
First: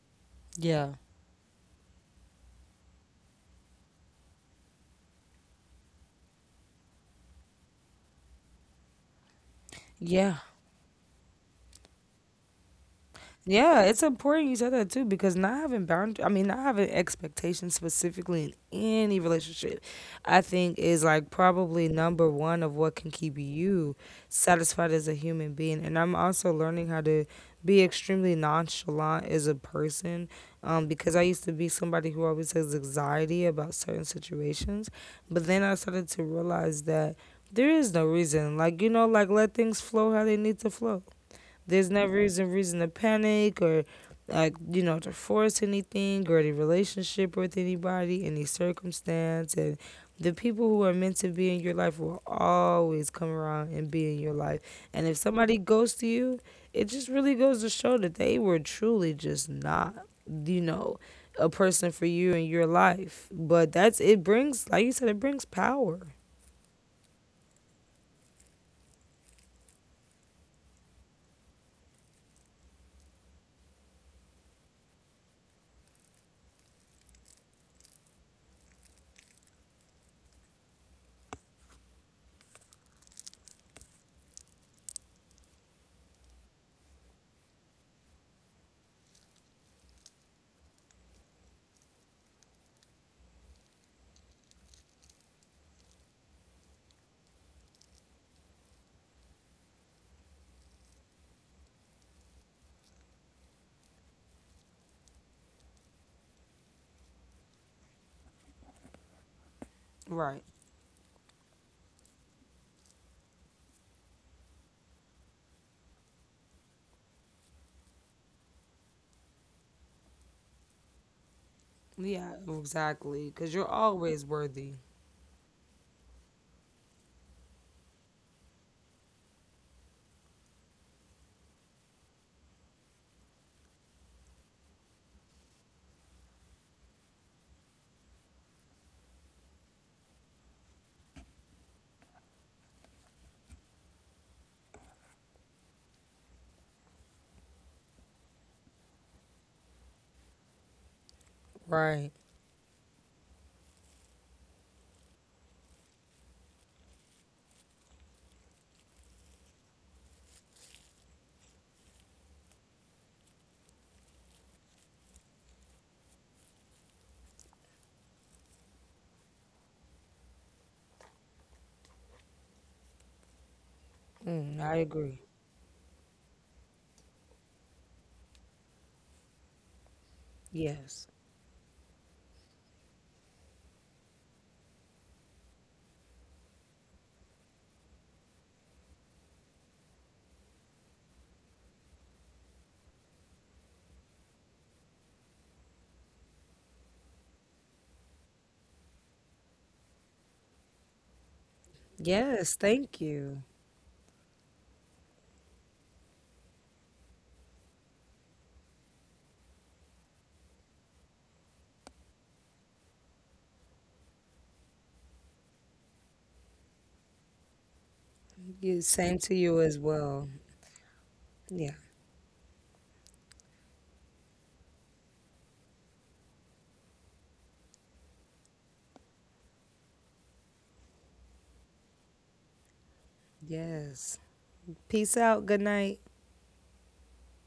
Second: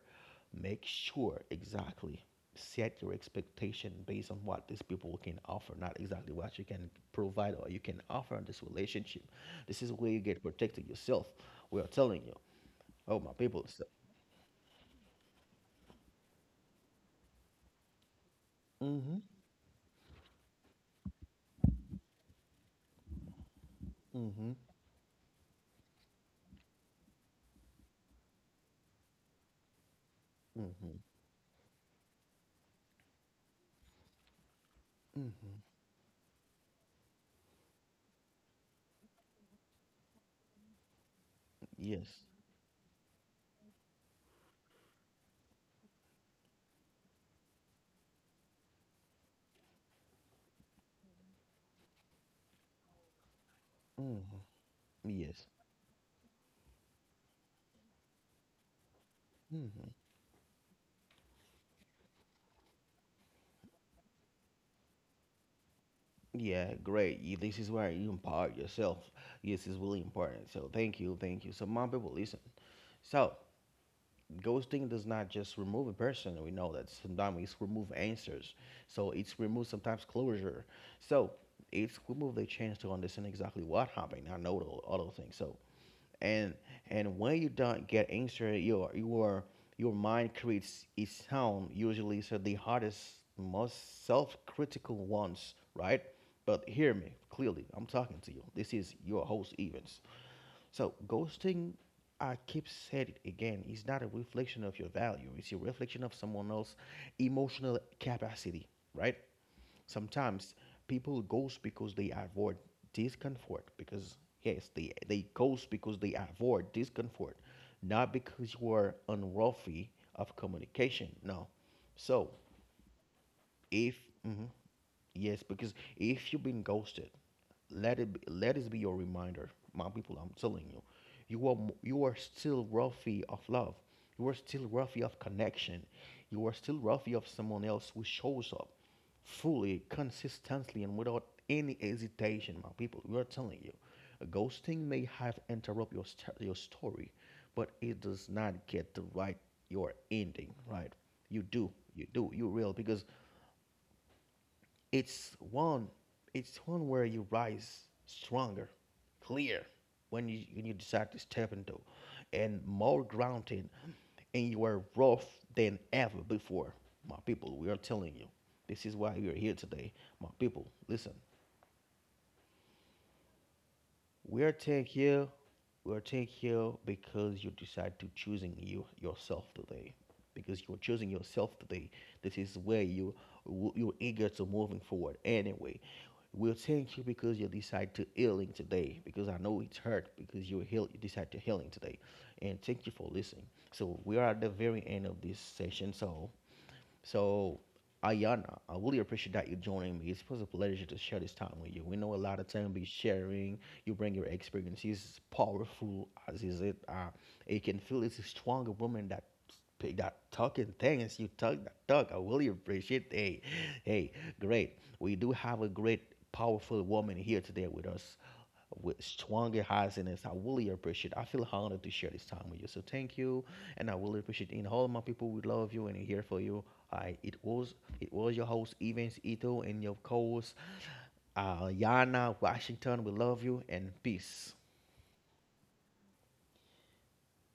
A: Make
B: Yeah.
A: sure exactly set your expectation based on what these people can offer, not exactly what you can provide or you can offer in this relationship. This is where you
B: Yeah.
A: get protected yourself. We are telling you, oh my people,
B: Yeah,
A: so,
B: it's important you said that too, because not having not having expectations specifically in any
A: mm-hmm,
B: relationship, I think is like probably number one of what can keep you
A: mm-hmm,
B: satisfied as a human being. And I'm also learning how to be extremely nonchalant as a person
A: mm-hmm,
B: because I used to be somebody who always has anxiety about certain situations. But
A: mm-hmm,
B: then I started to realize that there is no reason. Like, you know, like let things flow how they need to flow. There's
A: yes,
B: never reason to panic or like you know to force anything or any relationship with anybody, any circumstance. And the people who are meant to be in your life will always come around and be in your
A: mm-hmm,
B: life. And if
A: yes.
B: somebody goes to you, it just really goes to show that they were truly just
A: Mm-hmm.
B: not, you know, a person for you in your life. But that's it brings, like you said, it brings power.
A: Yeah, great. You, this is where you empower yourself. Yes, it's really important. So thank you, thank you. So my people, listen. So ghosting does not just remove a person. We know that sometimes it's remove answers. So it's remove sometimes closure. So it's remove the chance to understand exactly what happened. I know all those things. So and and when you don't get answer, your your mind creates its own. Usually, so the hardest, most self-critical ones, right? But hear me clearly. I'm talking to you. This is your host Evans. So ghosting, I keep saying it again, is not a reflection of your value. It's a reflection of someone else's emotional capacity, right?
B: Right.
A: Sometimes people goes because they avoid discomfort because yes, they goes because they avoid discomfort, not because you are unworthy of communication. No. So
B: Yeah, exactly. Because you're
A: if
B: always
A: mhm,
B: worthy.
A: yes, because if you've been ghosted, let it be your reminder, my people. I'm telling you, you are still worthy of love. You are still worthy of connection. You are still worthy of someone else who shows up fully, consistently, and without any hesitation, my people. We are telling you, a ghosting may have interrupt your story, but it does not get to write your ending. Right?
B: Right.
A: You real because it's one, it's one where you rise stronger, clear when you decide to step into, and more grounded and you are rough than ever before. My people, we are telling you, this is why we are here today. My people, listen. We're
B: Mm, I
A: take
B: agree.
A: you. We're take you because you decide to choosing you yourself today. Because you're
B: Yes.
A: choosing yourself today. This is where you're eager to moving forward. Anyway, we'll thank you because you decide to healing today. Because I know it's hurt because you decide to healing today. And thank you for listening. So we are at the very end of this session. So so, Ayana, I really appreciate that you are joining me. It's was a pleasure to share this time with you. We know a lot of
B: Yes,
A: time be
B: thank you.
A: sharing. You bring your experiences, powerful as is it. You can feel it's a stronger woman that pick that talking things. You talk that talk. I really appreciate. Hey, hey, great. We do have a great, powerful woman here today with us
B: You
A: with
B: same to you
A: stronger
B: as
A: happiness.
B: well.
A: I really appreciate. It. I feel
B: Yeah.
A: honored to share this time with you. So thank you, and I really appreciate. It. And all my people, we love you and here for you. I it was your host Evans Ito and your co-host Yana Washington. We love you and
B: Yes.
A: peace.
B: Peace out. Good night.